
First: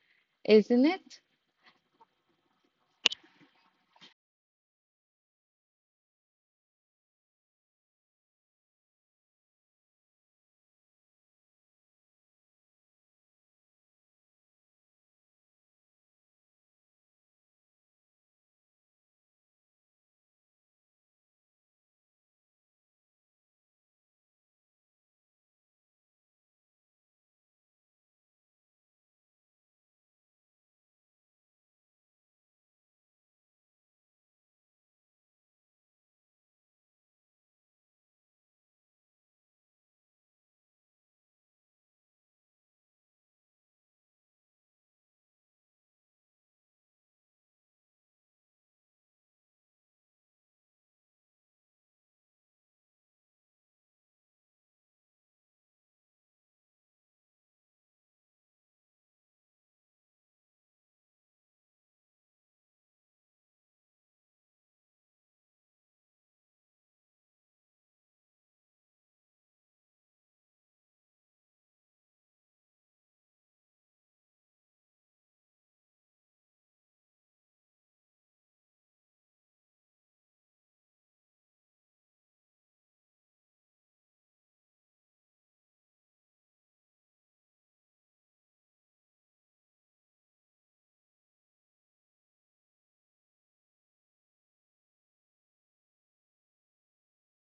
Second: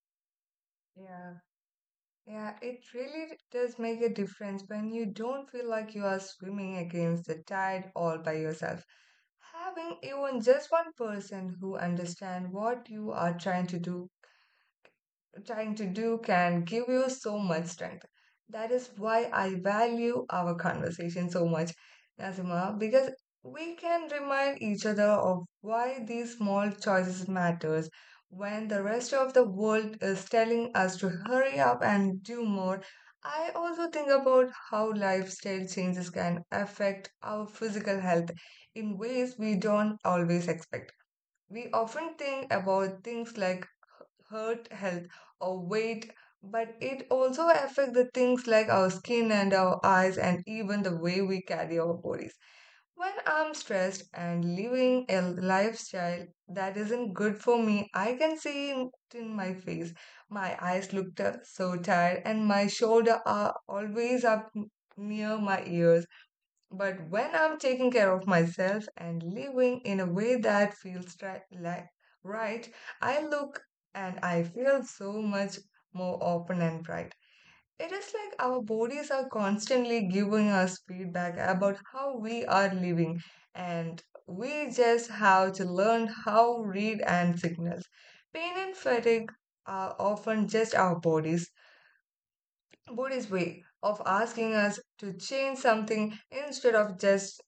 Speaker 2: isn't it?
Speaker 1: yeah. Yeah, it really does make a difference when you don't feel like you are swimming against the tide all by yourself. Having even just one person who understands what you are trying to do can give you so much strength. That is why I value our conversation so much, Nazima, because we can remind each other of why these small choices matters when the rest of the world is telling us to hurry up and do more. I also think about how lifestyle changes can affect our physical health in ways we don't always expect. We often think about things like hurt health or weight, but it also affects the things like our skin and our eyes, and even the way we carry our bodies. When I'm stressed and living a lifestyle that isn't good for me, I can see it in my face. My eyes look so tired and my shoulders are always up near my ears. But when I'm taking care of myself and living in a way that feels right, like, right, I look and I feel so much more open and bright. It is like our bodies are constantly giving us feedback about how we are living, and we just have to learn how read and signals. Pain and fatigue are often just our body's way of asking us to change something. Instead of just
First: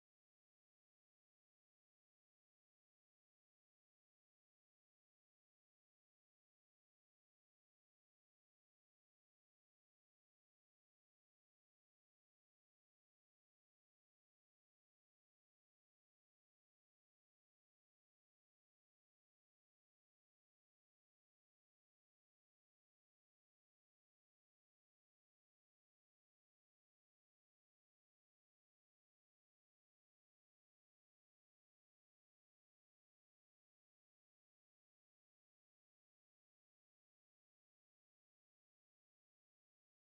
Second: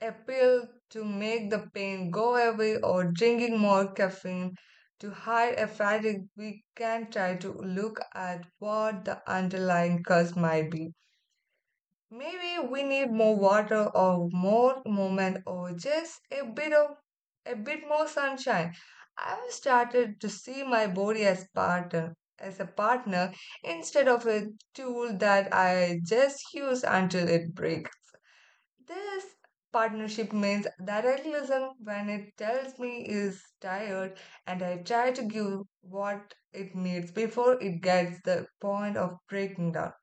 Speaker 1: appeal to make the pain go away or drinking more caffeine to hide a fatigue, we can try to look at what the underlying cause might be. Maybe we need more water or more movement, or just a bit more sunshine. I've started to see my body as a partner instead of a tool that I just use until it breaks. This partnership means that I listen when it tells me is tired, and I try to give what it needs before it gets the point of breaking down.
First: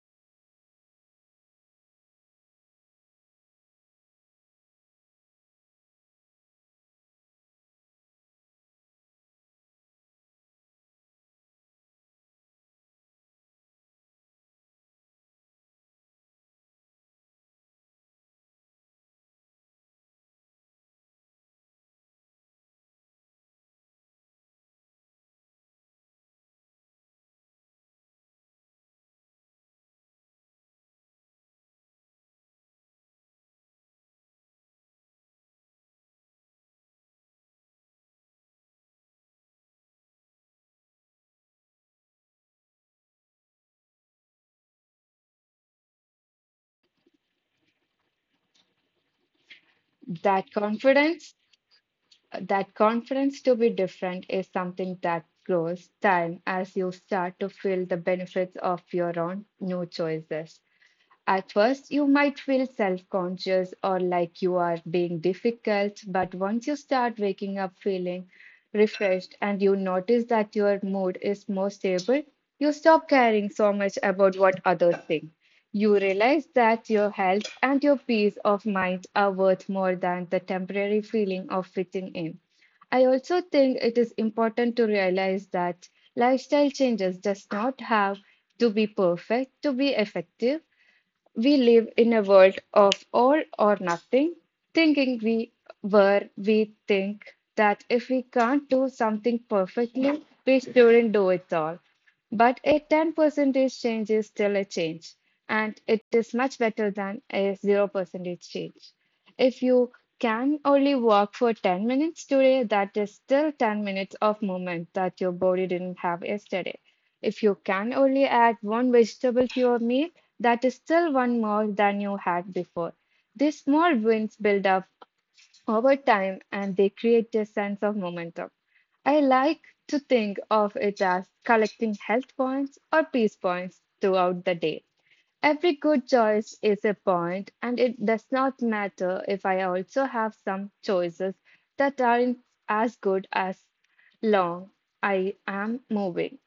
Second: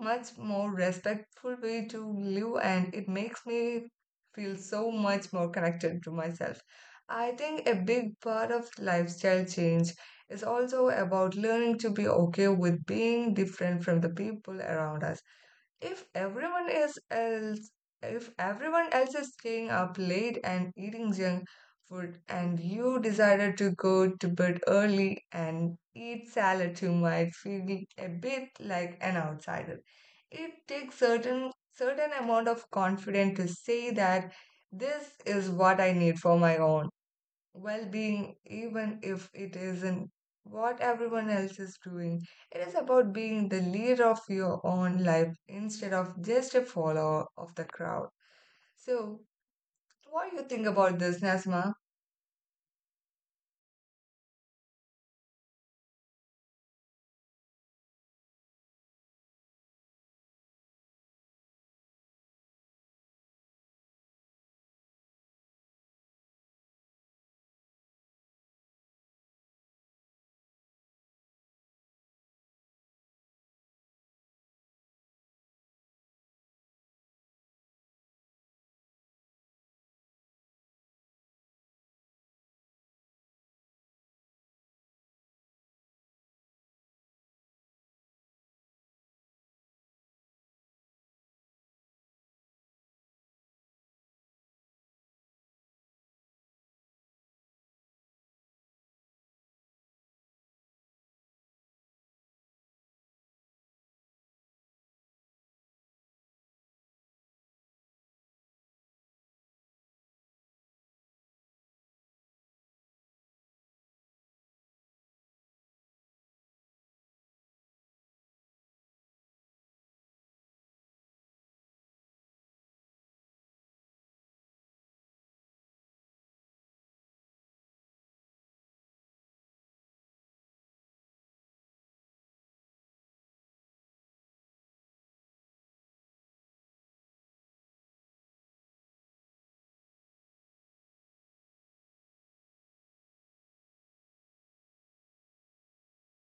Speaker 1: Much more respectful way to live, and it makes me feel so much more connected to myself. I think a big part of lifestyle change is also about learning to be okay with being different from the people around us. If everyone is else, if everyone else is staying up late and eating junk food, and you decided to go to bed early and eat salad, you might feel a bit like an outsider. It takes certain amount of confidence to say that this is what I need for my own well being, even if it isn't what everyone else is doing. It is about being the leader of your own life instead of just a follower of the crowd. So, what do you
Speaker 2: That
Speaker 1: think about this,
Speaker 2: confidence,
Speaker 1: Nasma?
Speaker 2: that confidence to be different is something that grows time as you start to feel the benefits of your own new choices. At first, you might feel self conscious or like you are being difficult, but once you start waking up feeling refreshed and you notice that your mood is more stable, you stop caring so much about what others think. You realize that your health and your peace of mind are worth more than the temporary feeling of fitting in. I also think it is important to realize that lifestyle changes does not have to be perfect to be effective. We live in a world of all or nothing, thinking we think that if we can't do something perfectly, we shouldn't do it all. But a 10% change is still a change, and it is much better than a 0% change. If you can only walk for 10 minutes today, that is still 10 minutes of movement that your body didn't have yesterday. If you can only add one vegetable to your meal, that is still one more than you had before. These small wins build up over time and they create a sense of momentum. I like to think of it as collecting health points or peace points throughout the day. Every good choice is a point, and it does not matter if I also have some choices that aren't as good as long I am moving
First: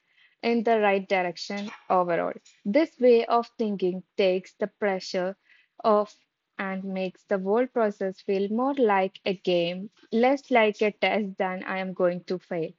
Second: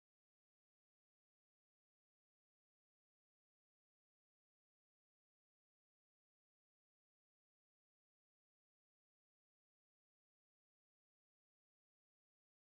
Speaker 2: in the right direction overall. This way of thinking takes the pressure off and makes the whole process feel more like a game, less like a test than I am going to fail.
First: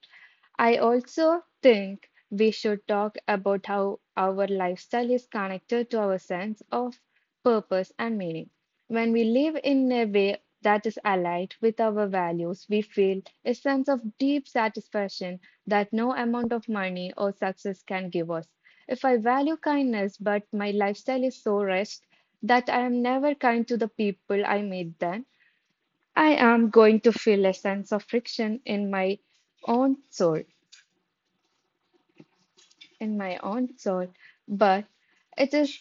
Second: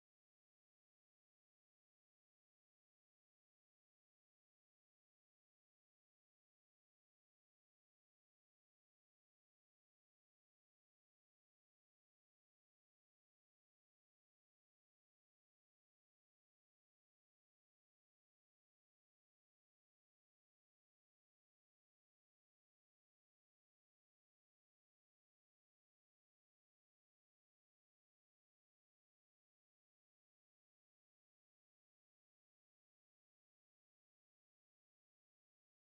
Speaker 2: I also think we should talk about how our lifestyle is connected to our sense of purpose and meaning. When we live in a way that is aligned with our values, we feel a sense of deep satisfaction that no amount of money or success can give us. If I value kindness, but my lifestyle is so rushed that I am never kind to the people I meet, then I am going to feel a sense of friction own soul. in my own soul, but it is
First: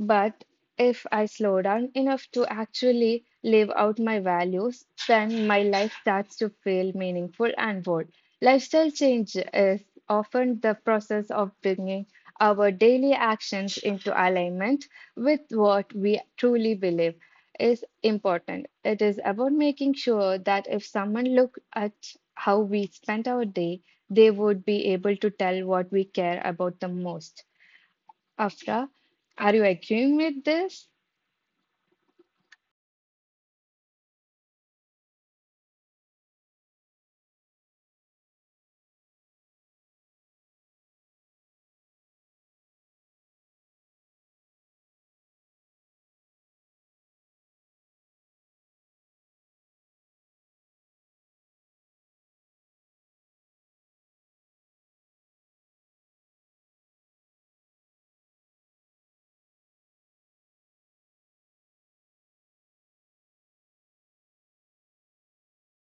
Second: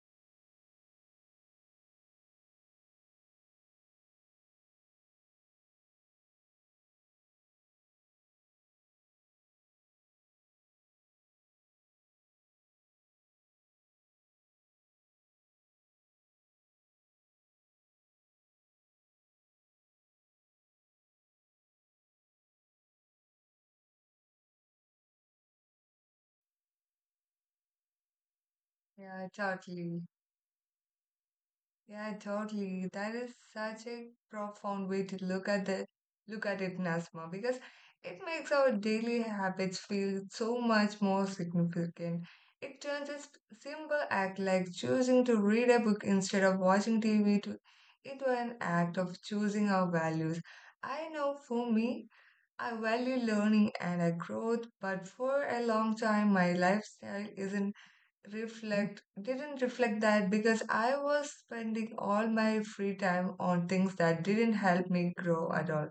Speaker 2: but if I slow down enough to actually live out my values, then my life starts to feel meaningful and bold. Lifestyle change is often the process of bringing our daily actions into alignment with what we truly believe is important. It is about making sure that if someone looked at how we spent our day, they would be able to tell what we care about the most. Afra,
Speaker 1: Yeah,
Speaker 2: are you
Speaker 1: totally.
Speaker 2: agreeing with this?
Speaker 1: Yeah, totally. That is such a profound way to look at it, Nasma, because it makes our daily habits feel so much more significant. It turns a simple act, like choosing to read a book instead of watching TV into an act of choosing our values. I know for me, I value learning and I growth, but for a long time, my lifestyle isn't reflect didn't reflect that because I was spending all my free time on things that didn't help me grow at all.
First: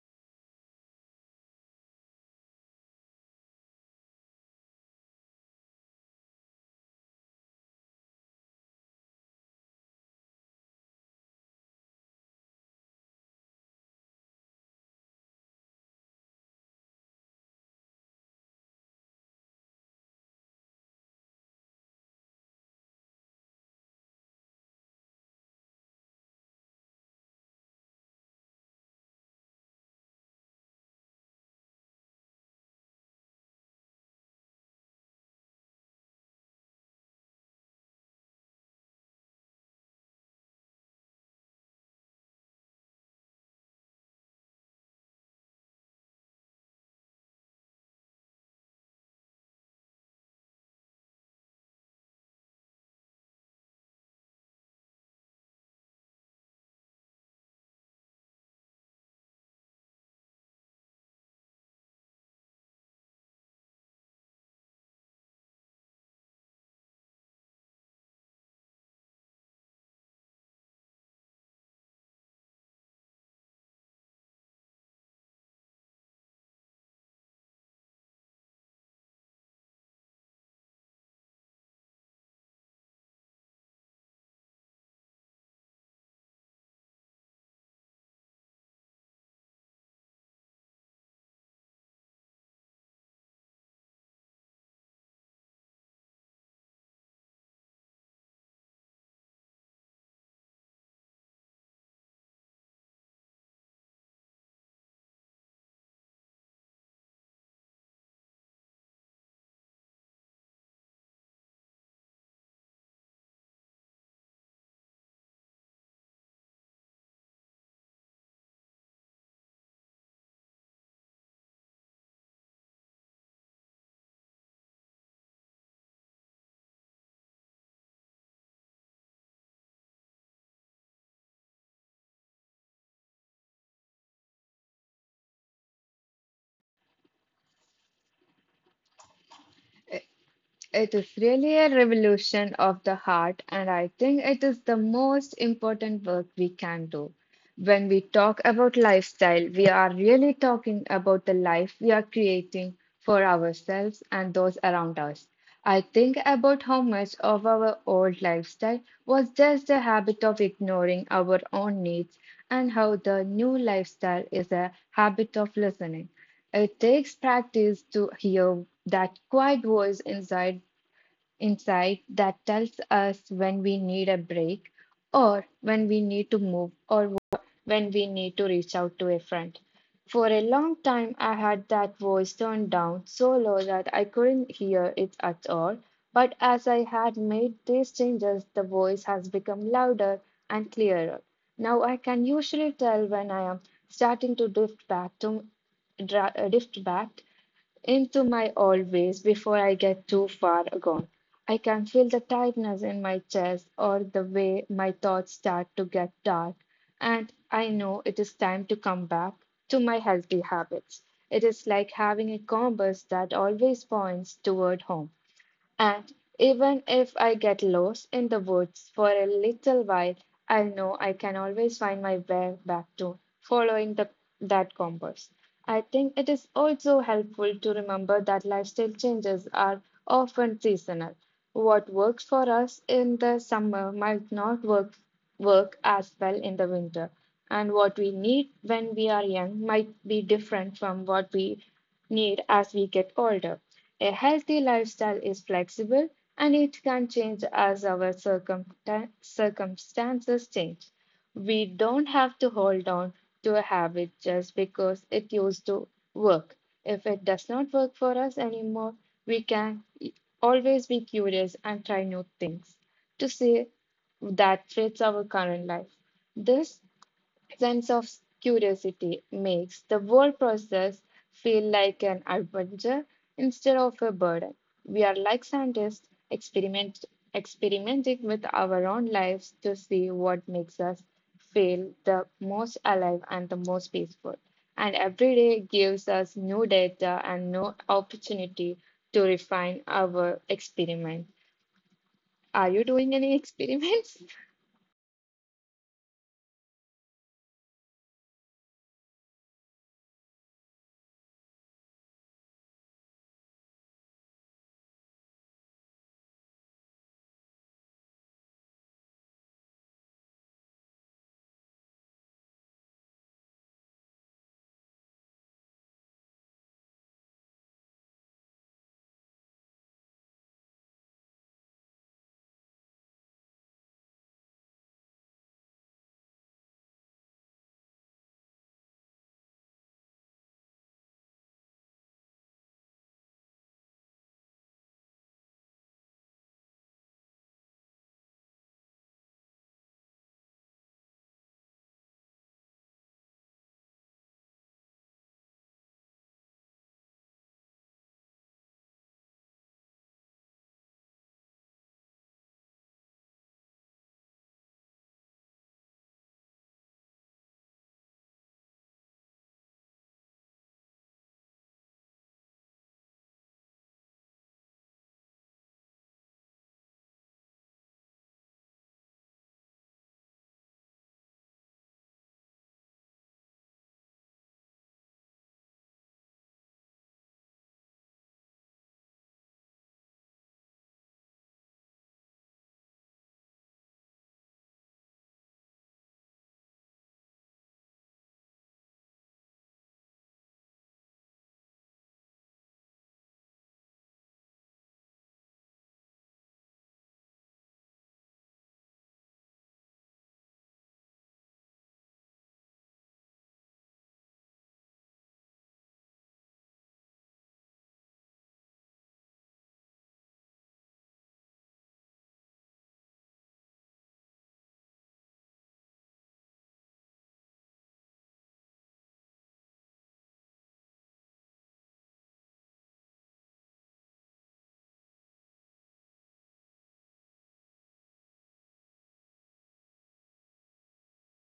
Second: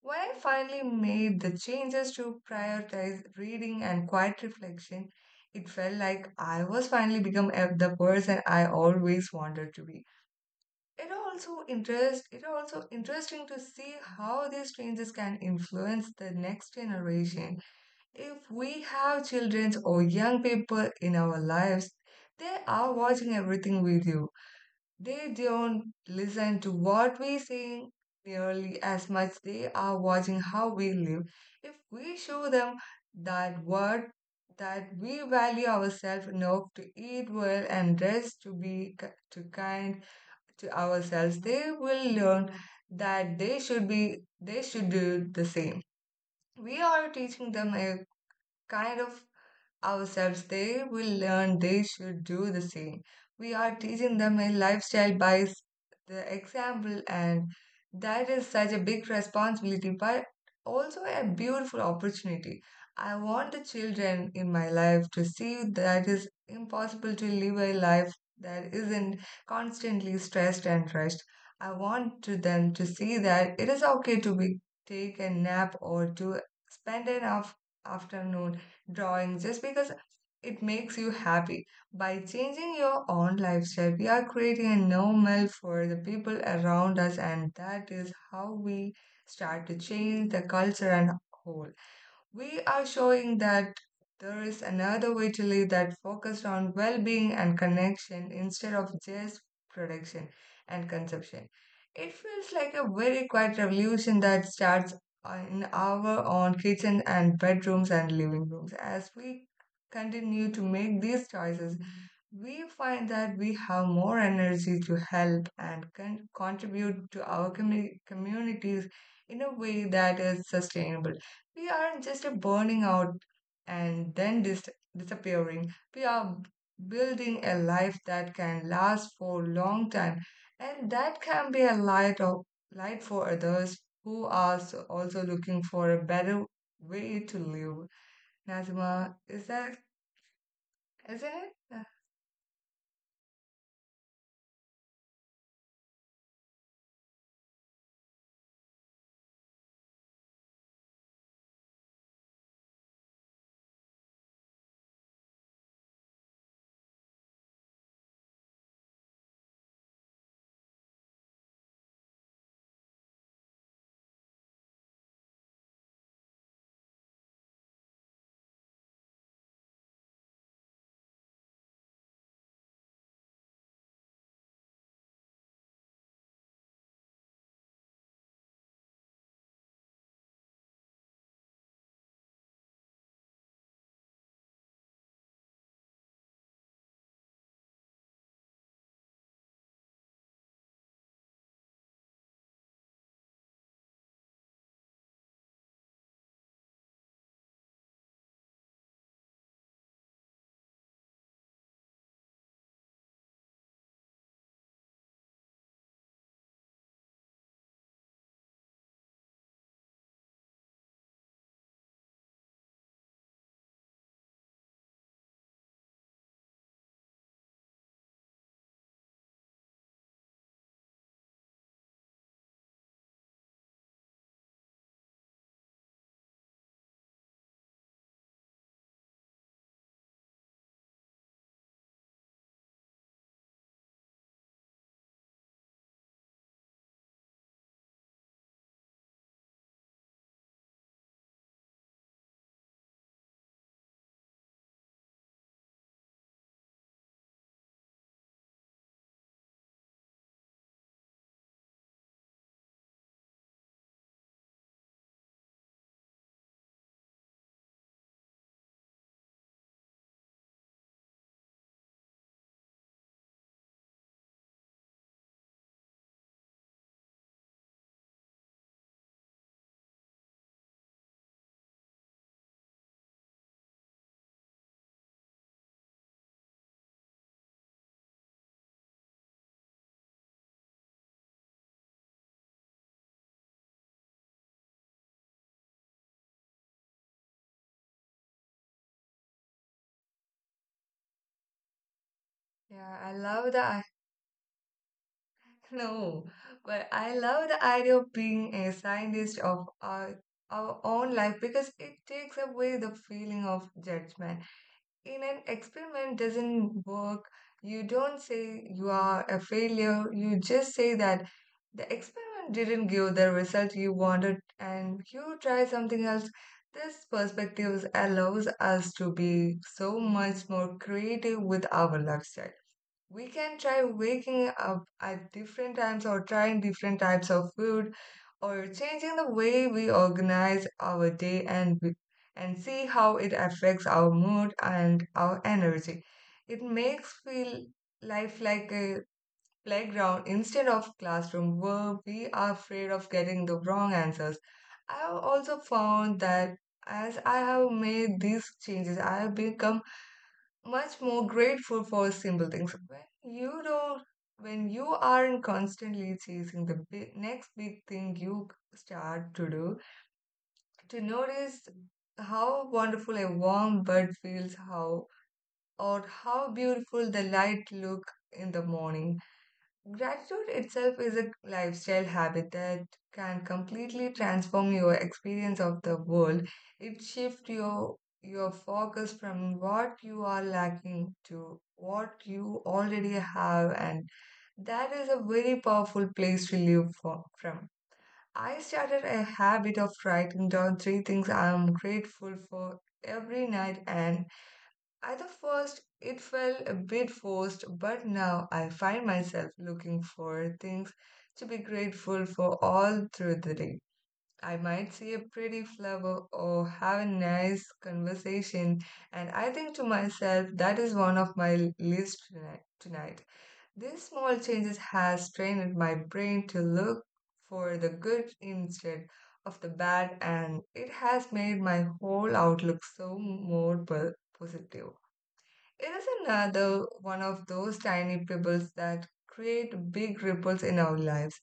Speaker 1: When I finally made the changes to prioritize reading and quiet reflection, it felt like I was finally the person I always wanted to be. It also interest it also interesting to see how these changes can influence the next generation. If we have children or young people in our lives, they are watching everything we do. They don't listen to what we sing nearly as much they are watching how we live. If we show them that what that we value ourselves enough to eat well and rest, to be ki- to kind to ourselves, they will learn that they should do the same. We are teaching them a kind of ourselves, they will learn they should do the same. We are teaching them a lifestyle by the example, and that is such a big responsibility, but also a beautiful opportunity. I want the children in my life to see that it's impossible to live a life that isn't constantly stressed and rushed. I want to them to see that it is okay to be take a nap or to spend an afternoon drawing just because it makes you happy. By changing your own lifestyle, we are creating a normal for the people around us, and that is how we start to change the culture and whole. We are showing that there is another way to live that focused on well being and connection instead of just production and consumption. It feels like a very quiet revolution that starts in our own kitchen and bedrooms and living rooms. As we continue to make these choices, we find that we have more energy to help and contribute to our communities in a way that is sustainable. We aren't just burning out and then disappearing. We are building a life that can last for a long time and that can be a light for others who are also looking for a better way to live. Nazima, is that
Speaker 2: It is
Speaker 1: isn't
Speaker 2: really
Speaker 1: it?
Speaker 2: a
Speaker 1: Uh,
Speaker 2: revolution of the heart, and I think it is the most important work we can do. When we talk about lifestyle, we are really talking about the life we are creating for ourselves and those around us. I think about how much of our old lifestyle was just a habit of ignoring our own needs, and how the new lifestyle is a habit of listening. It takes practice to hear that quiet voice inside insight that tells us when we need a break, or when we need to move, or when we need to reach out to a friend. For a long time, I had that voice turned down so low that I couldn't hear it at all. But as I had made these changes, the voice has become louder and clearer. Now I can usually tell when I am starting to drift back into my old ways before I get too far gone. I can feel the tightness in my chest or the way my thoughts start to get dark, and I know it is time to come back to my healthy habits. It is like having a compass that always points toward home. And even if I get lost in the woods for a little while, I know I can always find my way back to that compass. I think it is also helpful to remember that lifestyle changes are often seasonal. What works for us in the summer might not work, work as well in the winter, and what we need when we are young might be different from what we need as we get older. A healthy lifestyle is flexible and it can change as our circumstances change. We don't have to hold on to a habit just because it used to work. If it does not work for us anymore, we can always be curious and try new things to see that fits our current life. This sense of curiosity makes the whole process feel like an adventure instead of a burden. We are like experimenting with our own lives to see what makes us feel the most alive and the most peaceful. And every day gives us new data and new opportunity to refine our experiment. Are you
Speaker 1: Yeah, I
Speaker 2: doing any
Speaker 1: love the I
Speaker 2: experiments?
Speaker 1: know, but I love the idea of being a scientist of our own life because it takes away the feeling of judgment in an experiment doesn't work, you don't say you are a failure. You just say that the experiment didn't give the result you wanted and you try something else. This perspective allows us to be so much more creative with our lifestyle. We can try waking up at different times or trying different types of food or changing the way we organize our day and see how it affects our mood and our energy. It makes feel life like a playground instead of classroom where we are afraid of getting the wrong answers. I have also found that as I have made these changes, I have become much more grateful for simple things. When you don't, when you aren't constantly chasing the big, next big thing you start to do, to notice how wonderful a warm bed feels, how or how beautiful the light look in the morning. Gratitude itself is a lifestyle habit that can completely transform your experience of the world. It shifts your focus from what you are lacking to what you already have, and that is a very powerful place to live from. I started a habit of writing down three things I am grateful for every night and at the first, it felt a bit forced, but now I find myself looking for things to be grateful for all through the day. I might see a pretty flower or have a nice conversation, and I think to myself that is one of my list tonight. These small changes has trained my brain to look for the good instead of the bad, and it has made my whole outlook so more positive. It is another one of those tiny pebbles that create big ripples in our lives.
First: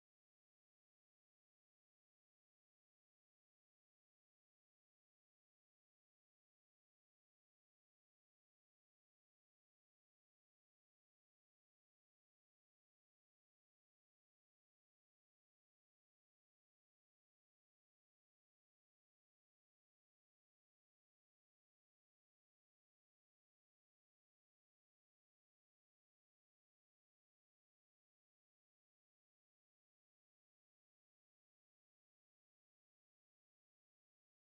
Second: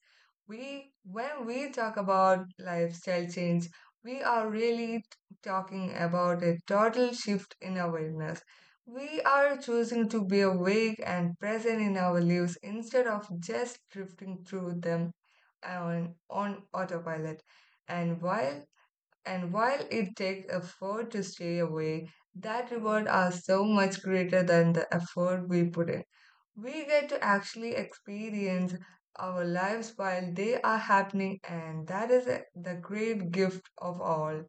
Speaker 1: When we talk about lifestyle change, we are really talking about a total shift in awareness. We are choosing to be awake and present in our lives instead of just drifting through them on, autopilot. And while and while it takes effort to stay away, that reward are so much greater than the effort we put in. We get to actually experience our lives while they are happening, and that is the great gift of all.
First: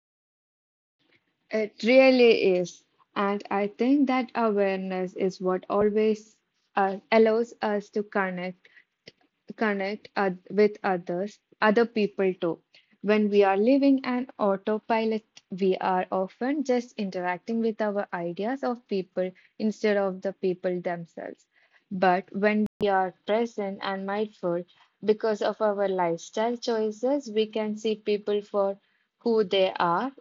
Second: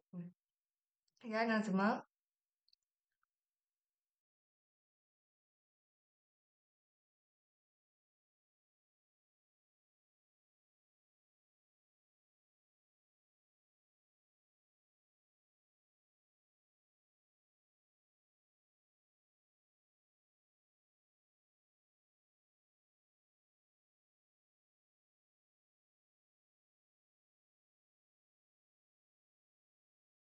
Speaker 1: Yeah,
Speaker 2: It
Speaker 1: Nazma.
Speaker 2: really is. And I think that awareness is what always allows us to connect with other people too. When we are living an autopilot, we are often just interacting with our ideas of people instead of the people themselves. But when we are present and mindful, because of our lifestyle choices, we can see people for who they are.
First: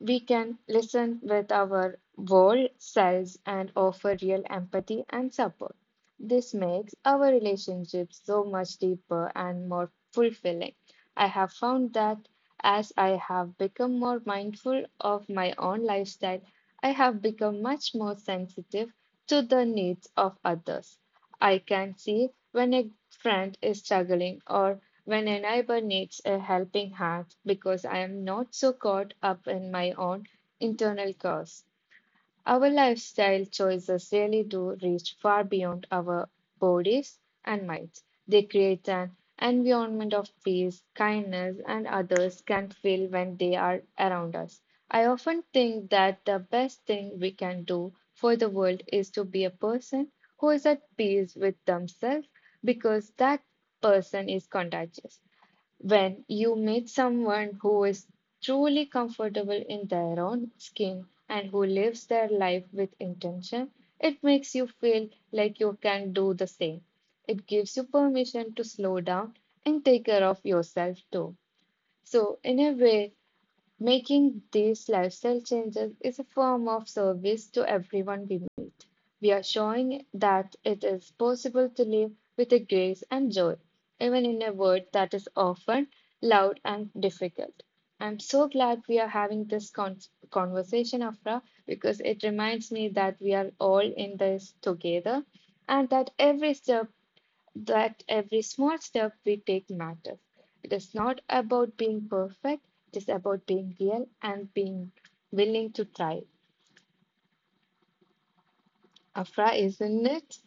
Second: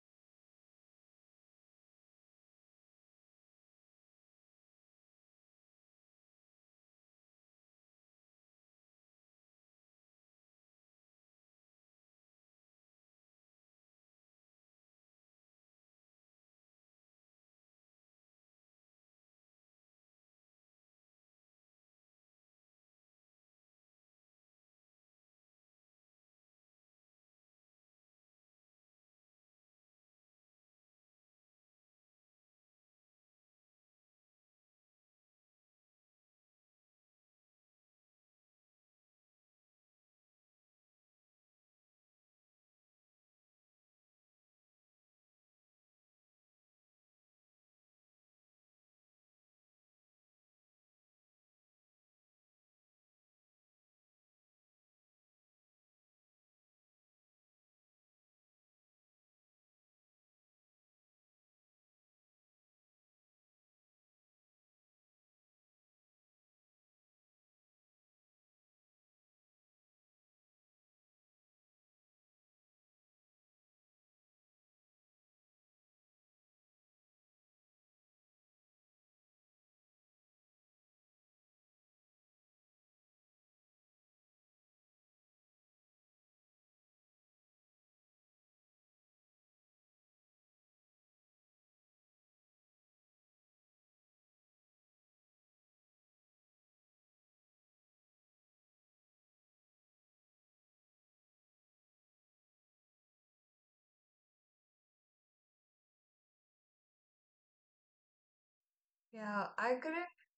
Speaker 2: We can listen with our whole selves and offer real empathy and support. This makes our relationships so much deeper and more fulfilling. I have found that as I have become more mindful of my own lifestyle, I have become much more sensitive to the needs of others. I can see when a friend is struggling or when a neighbor needs a helping hand because I am not so caught up in my own internal chaos. Our lifestyle choices really do reach far beyond our bodies and minds. They create an environment of peace, kindness, and others can feel when they are around us. I often think that the best thing we can do for the world is to be a person who is at peace with themselves because that person is contagious. When you meet someone who is truly comfortable in their own skin and who lives their life with intention, it makes you feel like you can do the same. It gives you permission to slow down and take care of yourself too. So, in a way, making these lifestyle changes is a form of service to everyone we meet. We are showing that it is possible to live with a grace and joy, even in a world that is often loud and difficult. I'm so glad we are having this conversation, Afra, because it reminds me that we are all in this together and that that every small step we take matters. It is not about being perfect, it is about being real and being willing to try. Afra,
Speaker 1: Yeah, I
Speaker 2: isn't
Speaker 1: couldn't.
Speaker 2: it?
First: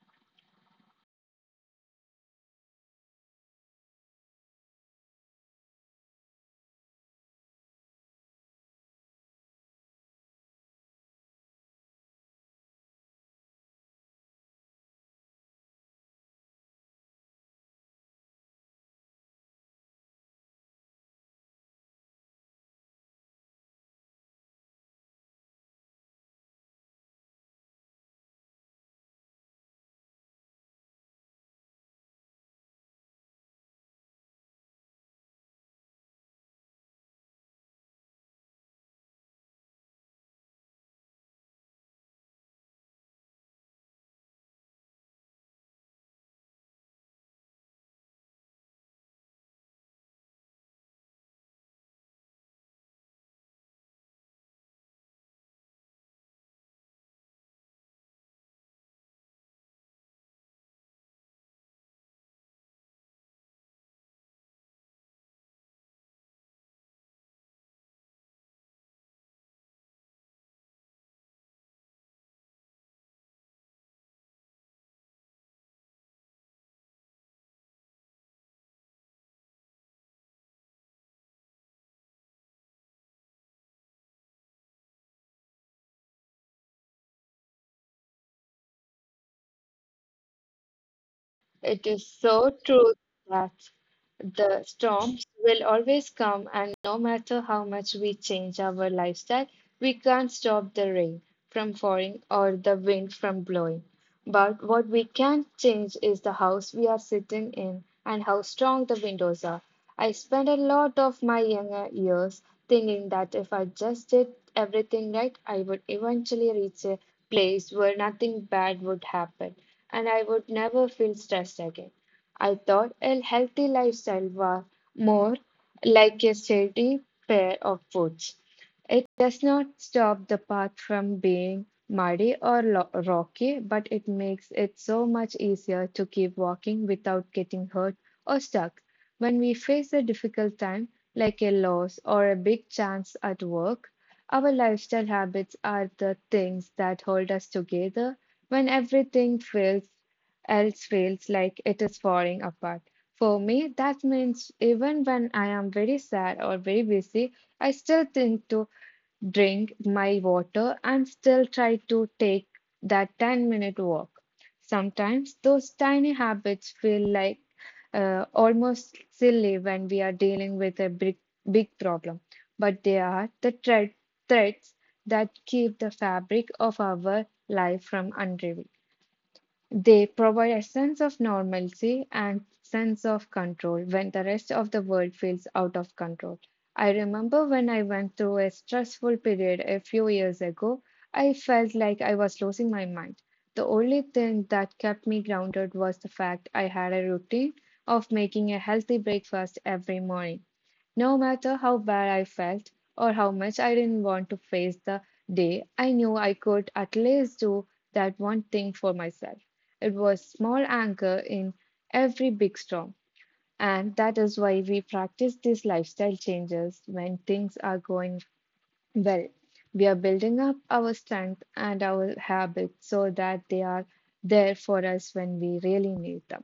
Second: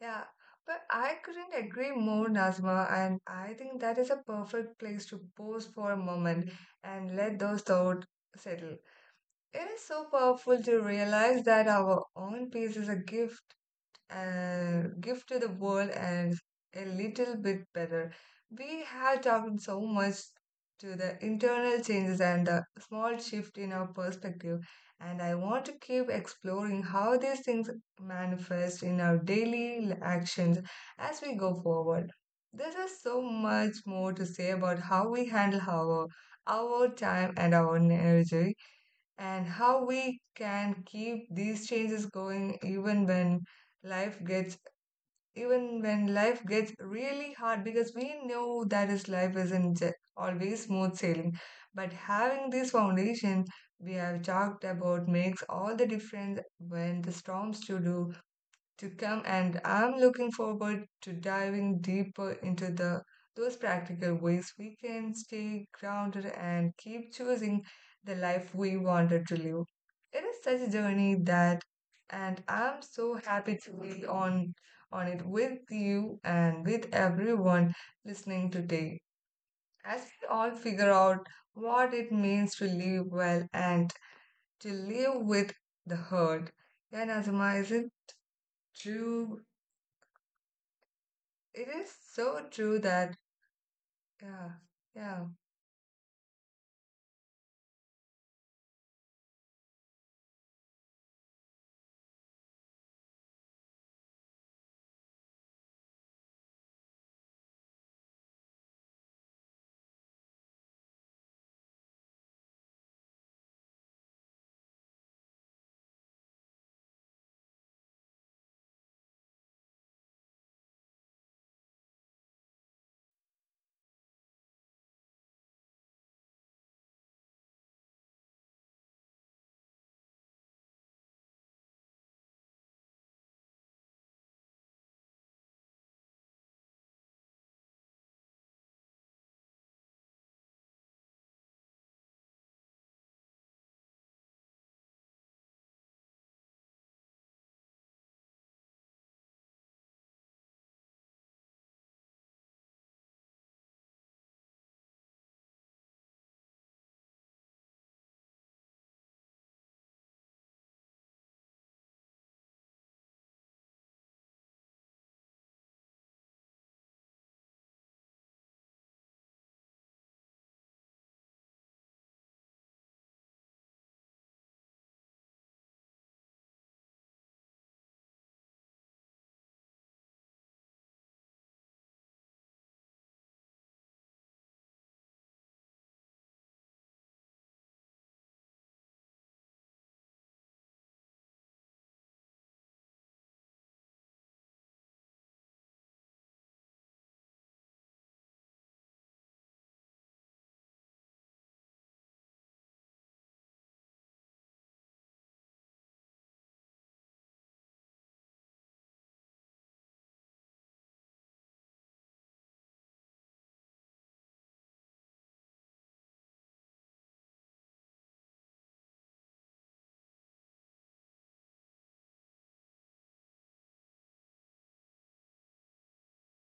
Speaker 1: Yeah, but I couldn't agree more, Nazma. And I think that is a perfect place to pause for a moment and let those thoughts settle. It is so powerful to realize that our own peace is a gift to the world, and a little bit better. We have talked so much to the internal changes and the small shift in our perspective, and I want to keep exploring how these things manifest in our daily actions as we go forward. There is so much more to say about how we handle our time and our energy and how we can keep these changes going life gets even when life gets really hard because we know that is life isn't always smooth sailing, but having this foundation we have talked about makes all the difference when the storms to come. And I'm looking forward to diving deeper into the those practical ways we can stay grounded and keep choosing the life we wanted to live. It is such a journey, that and I'm so happy to be on it with you and with everyone listening today, as we all figure out what it means to live well and to live with the hurt. Yeah, Azuma, is it true? It is
Speaker 2: It is
Speaker 1: so
Speaker 2: so
Speaker 1: true
Speaker 2: true
Speaker 1: that,
Speaker 2: that
Speaker 1: yeah,
Speaker 2: the
Speaker 1: yeah,
Speaker 2: storms will always come, and no matter how much we change our lifestyle, we can't stop the rain from falling or the wind from blowing. But what we can change is the house we are sitting in and how strong the windows are. I spent a lot of my younger years thinking that if I just did everything right, I would eventually reach a place where nothing bad would happen and I would never feel stressed again. I thought a healthy lifestyle was more like a steady pair of boots. It does not stop the path from being muddy or lo- rocky, but it makes it so much easier to keep walking without getting hurt or stuck. When we face a difficult time, like a loss or a big chance at work, our lifestyle habits are the things that hold us together when else feels like it is falling apart. For me, that means even when I am very sad or very busy, I still think to drink my water, and still try to take that 10-minute walk. Sometimes those tiny habits feel like almost silly when we are dealing with a big problem, but they are the threads that keep the fabric of our life from unraveling. They provide a sense of normalcy and sense of control when the rest of the world feels out of control. I remember when I went through a stressful period a few years ago, I felt like I was losing my mind. The only thing that kept me grounded was the fact I had a routine of making a healthy breakfast every morning. No matter how bad I felt or how much I didn't want to face the day, I knew I could at least do that one thing for myself. It was small anchor in every big storm, and that is why we practice these lifestyle changes when things are going well. We are building up our strength and our habits so that they are there for us when we really need them.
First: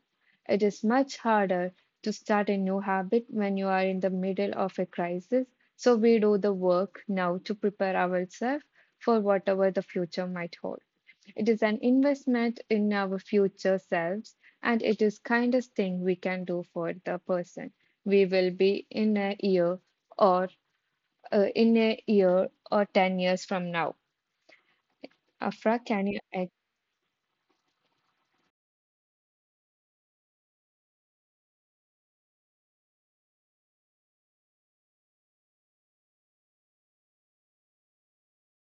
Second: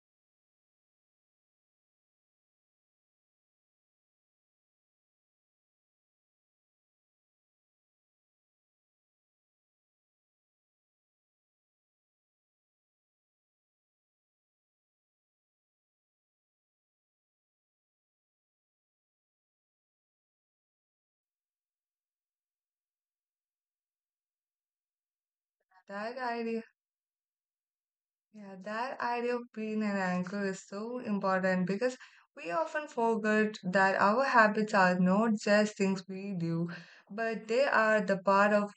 Speaker 2: It is much harder to start a new habit when you are in the middle of a crisis, so we do the work now to prepare ourselves for whatever the future might hold. It is an investment in our future selves, and it is kindest thing we can do for the person we will be in a year or in a year or 10 years from now. Afra, can
Speaker 1: that
Speaker 2: you? Ag-
Speaker 1: idea. Yeah, that idea of being an anchor is so important because we often forget that our habits are not just things we do, but they are the part of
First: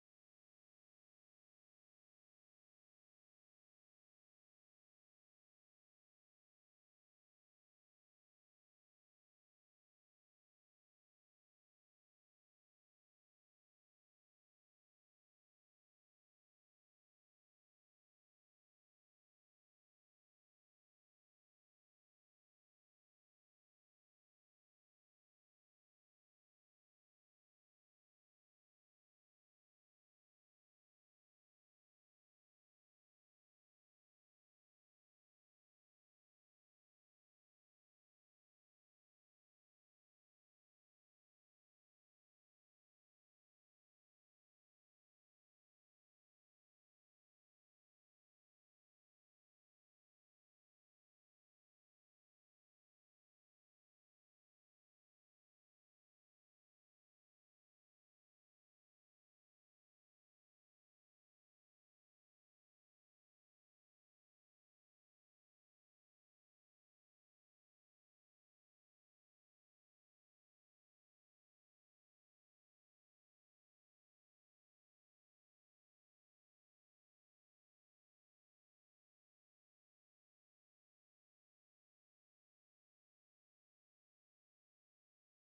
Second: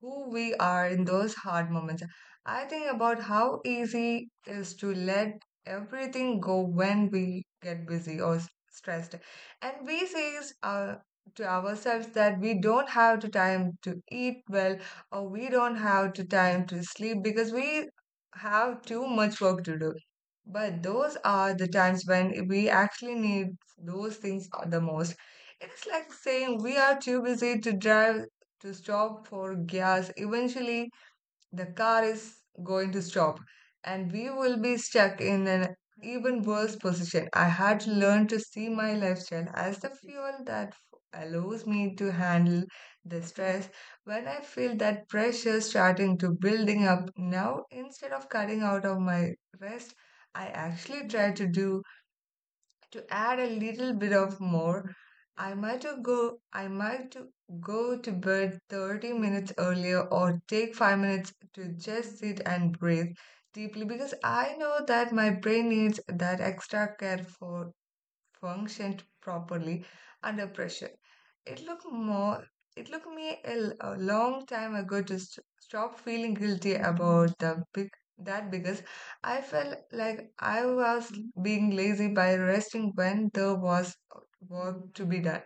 Speaker 1: who we are in those hard moments. I think about how easy it is to let everything go when we get busy or stressed. And we to ourselves that we don't have the time to eat well or we don't have the time to sleep because we have too much work to do. But those are the times when we actually need those things the most. It's like saying we are too busy to stop for gas. Eventually, the car is going to stop and we will be stuck in an even worse position. I had to learn to see my lifestyle as the fuel that allows me to handle the stress. When I feel that pressure starting to building up now instead of cutting out of my rest, I actually try to do to add a little bit of more. I might go to bed 30 minutes earlier or take 5 minutes to just sit and breathe deeply, because I know that my brain needs that extra care for functioned properly under pressure. It looked more. It took me a long time ago to stop feeling guilty about the big that, because I felt like I was being lazy by resting when there was work to be done.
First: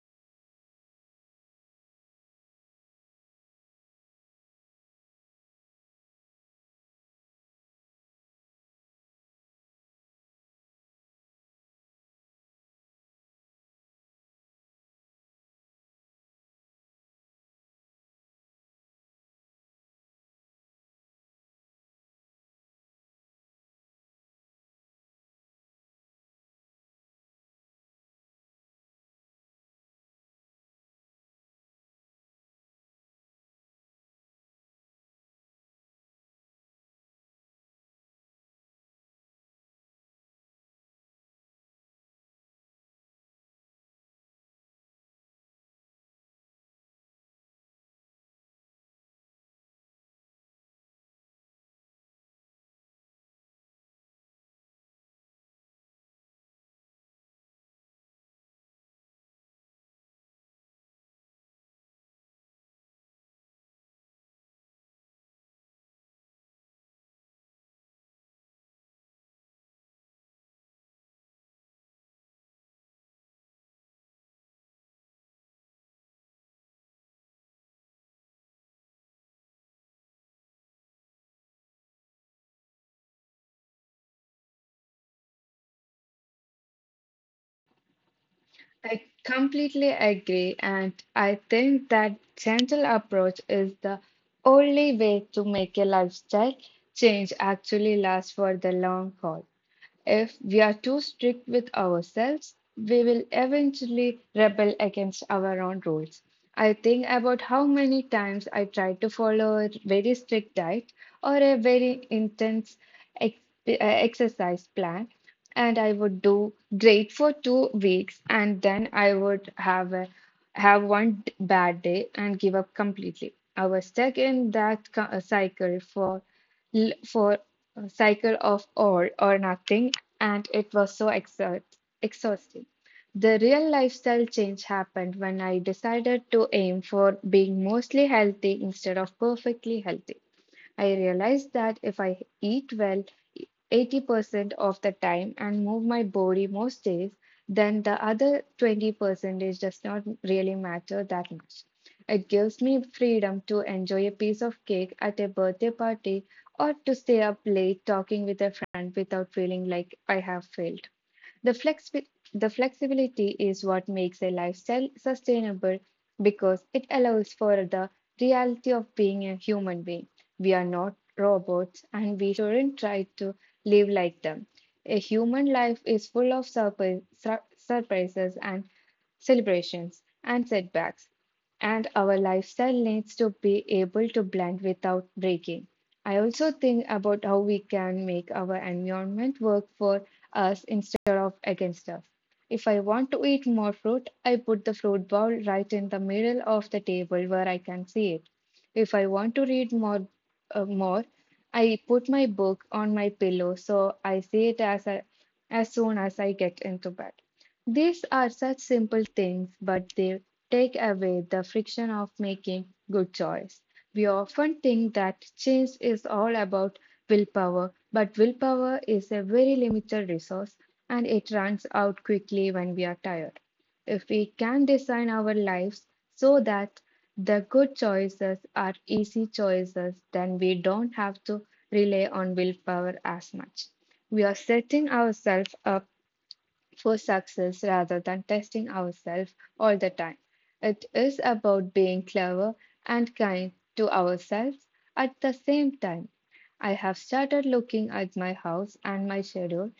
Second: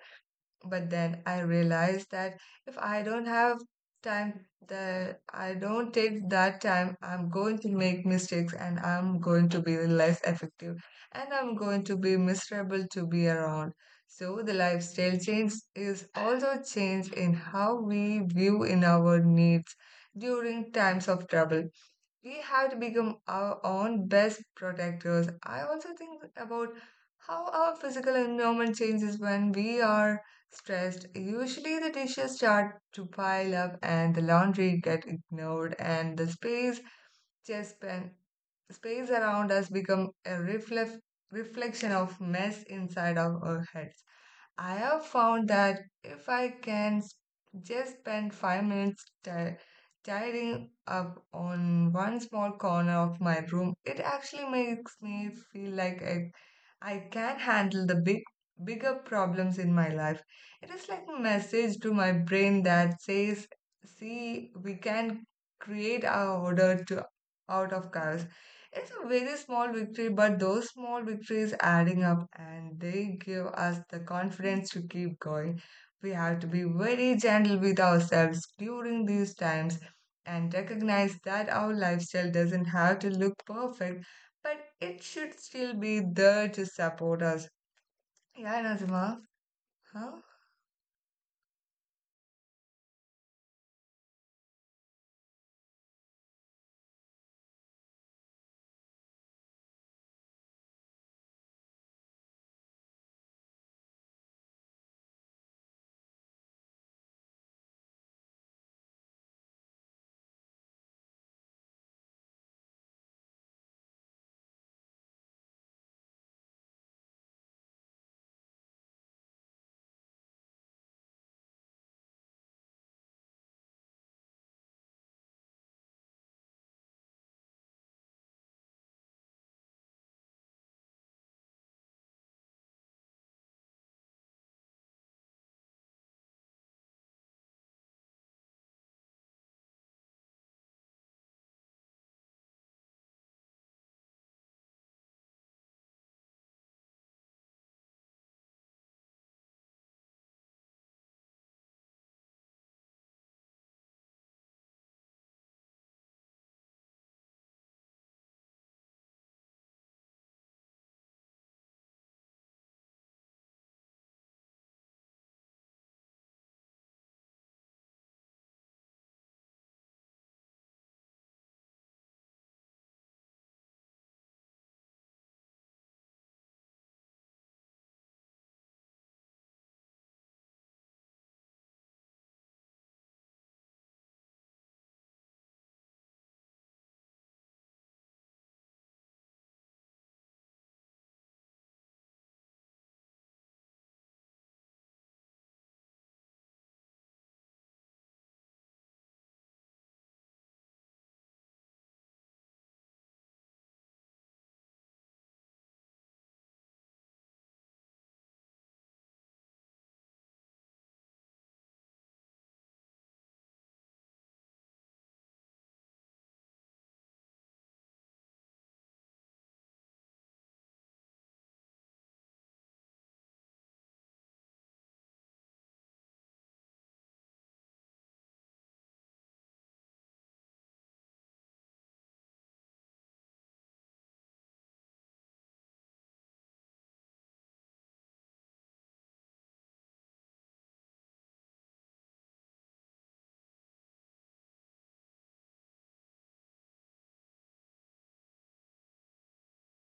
Speaker 1: But then I realized that if I don't have time, that I don't take that time, I'm going to make mistakes and I'm going to be less effective and I'm going to be miserable to be around. So the lifestyle change is also change in how we view in our needs during times of trouble. We have to become our own best protectors. I also think about how our physical environment changes when we are stressed. Usually, the dishes start to pile up and the laundry get ignored, and the space just pen, space around us become a reflection of mess inside of our heads. I have found that if I can just spend 5 minutes tidying up on one small corner of my room, it actually makes me feel like I can handle the bigger problems in my life. It is like a message to my brain that says, "See, we can create our order to out of chaos." It's a very small victory, but those small victories adding up and they give us the confidence to keep going. We have to be very gentle with ourselves during these times and recognize that our lifestyle doesn't have to look perfect, but it should still be there to support us. Yeah,
Speaker 2: I
Speaker 1: Nazima?
Speaker 2: completely
Speaker 1: Huh?
Speaker 2: agree, and I think that gentle approach is the only way to make a lifestyle change actually last for the long haul. If we are too strict with ourselves, we will eventually rebel against our own rules. I think about how many times I tried to follow a very strict diet or a very intense ex- exercise plan, and I would do great for 2 weeks, and then I would have one d- bad day and give up completely. I was stuck in that co- cycle for l- for a cycle of all or nothing and it was so exhausting. The real lifestyle change happened when I decided to aim for being mostly healthy instead of perfectly healthy. I realized that if I eat well 80% of the time and move my body most days, then the other 20% is does not really matter that much. It gives me freedom to enjoy a piece of cake at a birthday party or to stay up late talking with a friend without feeling like I have failed. The flexi- the flexibility is what makes a lifestyle sustainable because it allows for the reality of being a human being. We are not robots and we shouldn't try to live like them. A human life is full of surprises and celebrations, and setbacks. And our lifestyle needs to be able to blend without breaking. I also think about how we can make our environment work for us instead of against us. If I want to eat more fruit, I put the fruit bowl right in the middle of the table where I can see it. If I want to more, I put my book on my pillow so I see it as soon as I get into bed. These are such simple things, but they take away the friction of making good choice. We often think that change is all about willpower, but willpower is a very limited resource and it runs out quickly when we are tired. If we can design our lives so that the good choices are easy choices, then we don't have to rely on willpower as much. We are setting ourselves up for success rather than testing ourselves all the time. It is about being clever and kind to ourselves at the same time. I have started looking at my house and my schedule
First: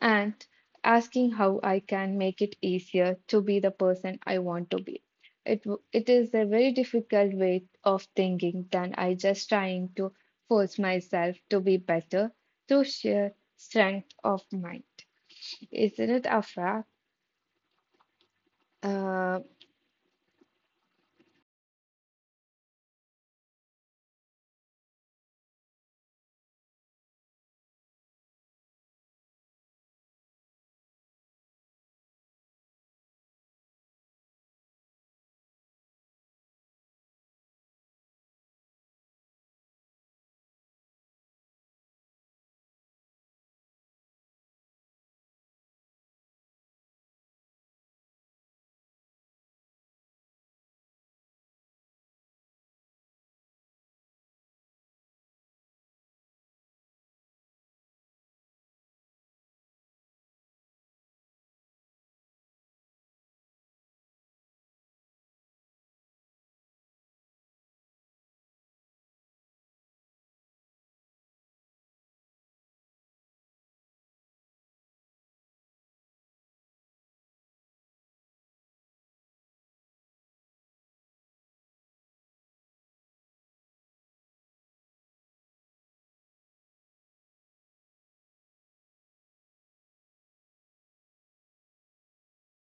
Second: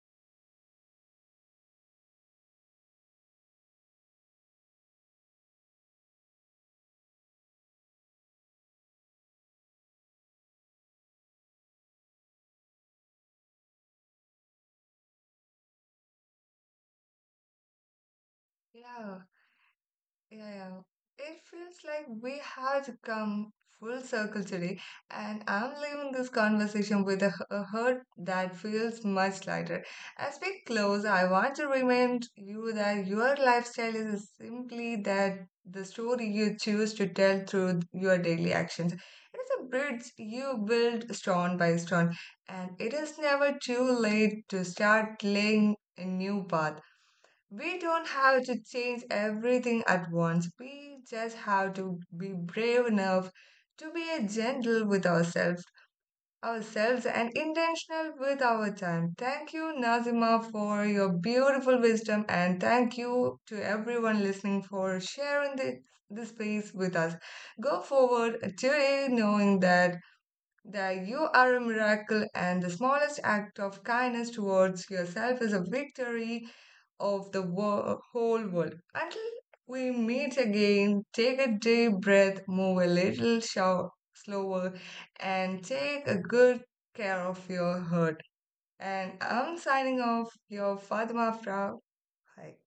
Speaker 2: and asking how I can make it easier to be the person I want to be. It, it is a very difficult way of thinking than I just trying to force myself to be better through sheer strength of mind. Isn't it, Afra?
Speaker 1: Yeah.
Speaker 2: 呃，
Speaker 1: Yeah, yeah. It feels like we have come full circle today, and I'm leaving this conversation with a heart that feels much lighter. As we close, I want to remind you that your lifestyle is simply that, the story you choose to tell through your daily actions. It's a bridge you build stone by stone, and it is never too late to start laying a new path. We don't have to change everything at once. We just have to be brave enough to be a gentle with ourselves and intentional with our time. Thank you, Nazima, for your beautiful wisdom, and thank you to everyone listening for sharing this space with us. Go forward today knowing that you are a miracle and the smallest act of kindness towards yourself is a victory of the whole world. Until we meet again, take a deep breath, move a little slower, and take a good care of your heart. And I'm signing off, your Fatima Fra. Hi.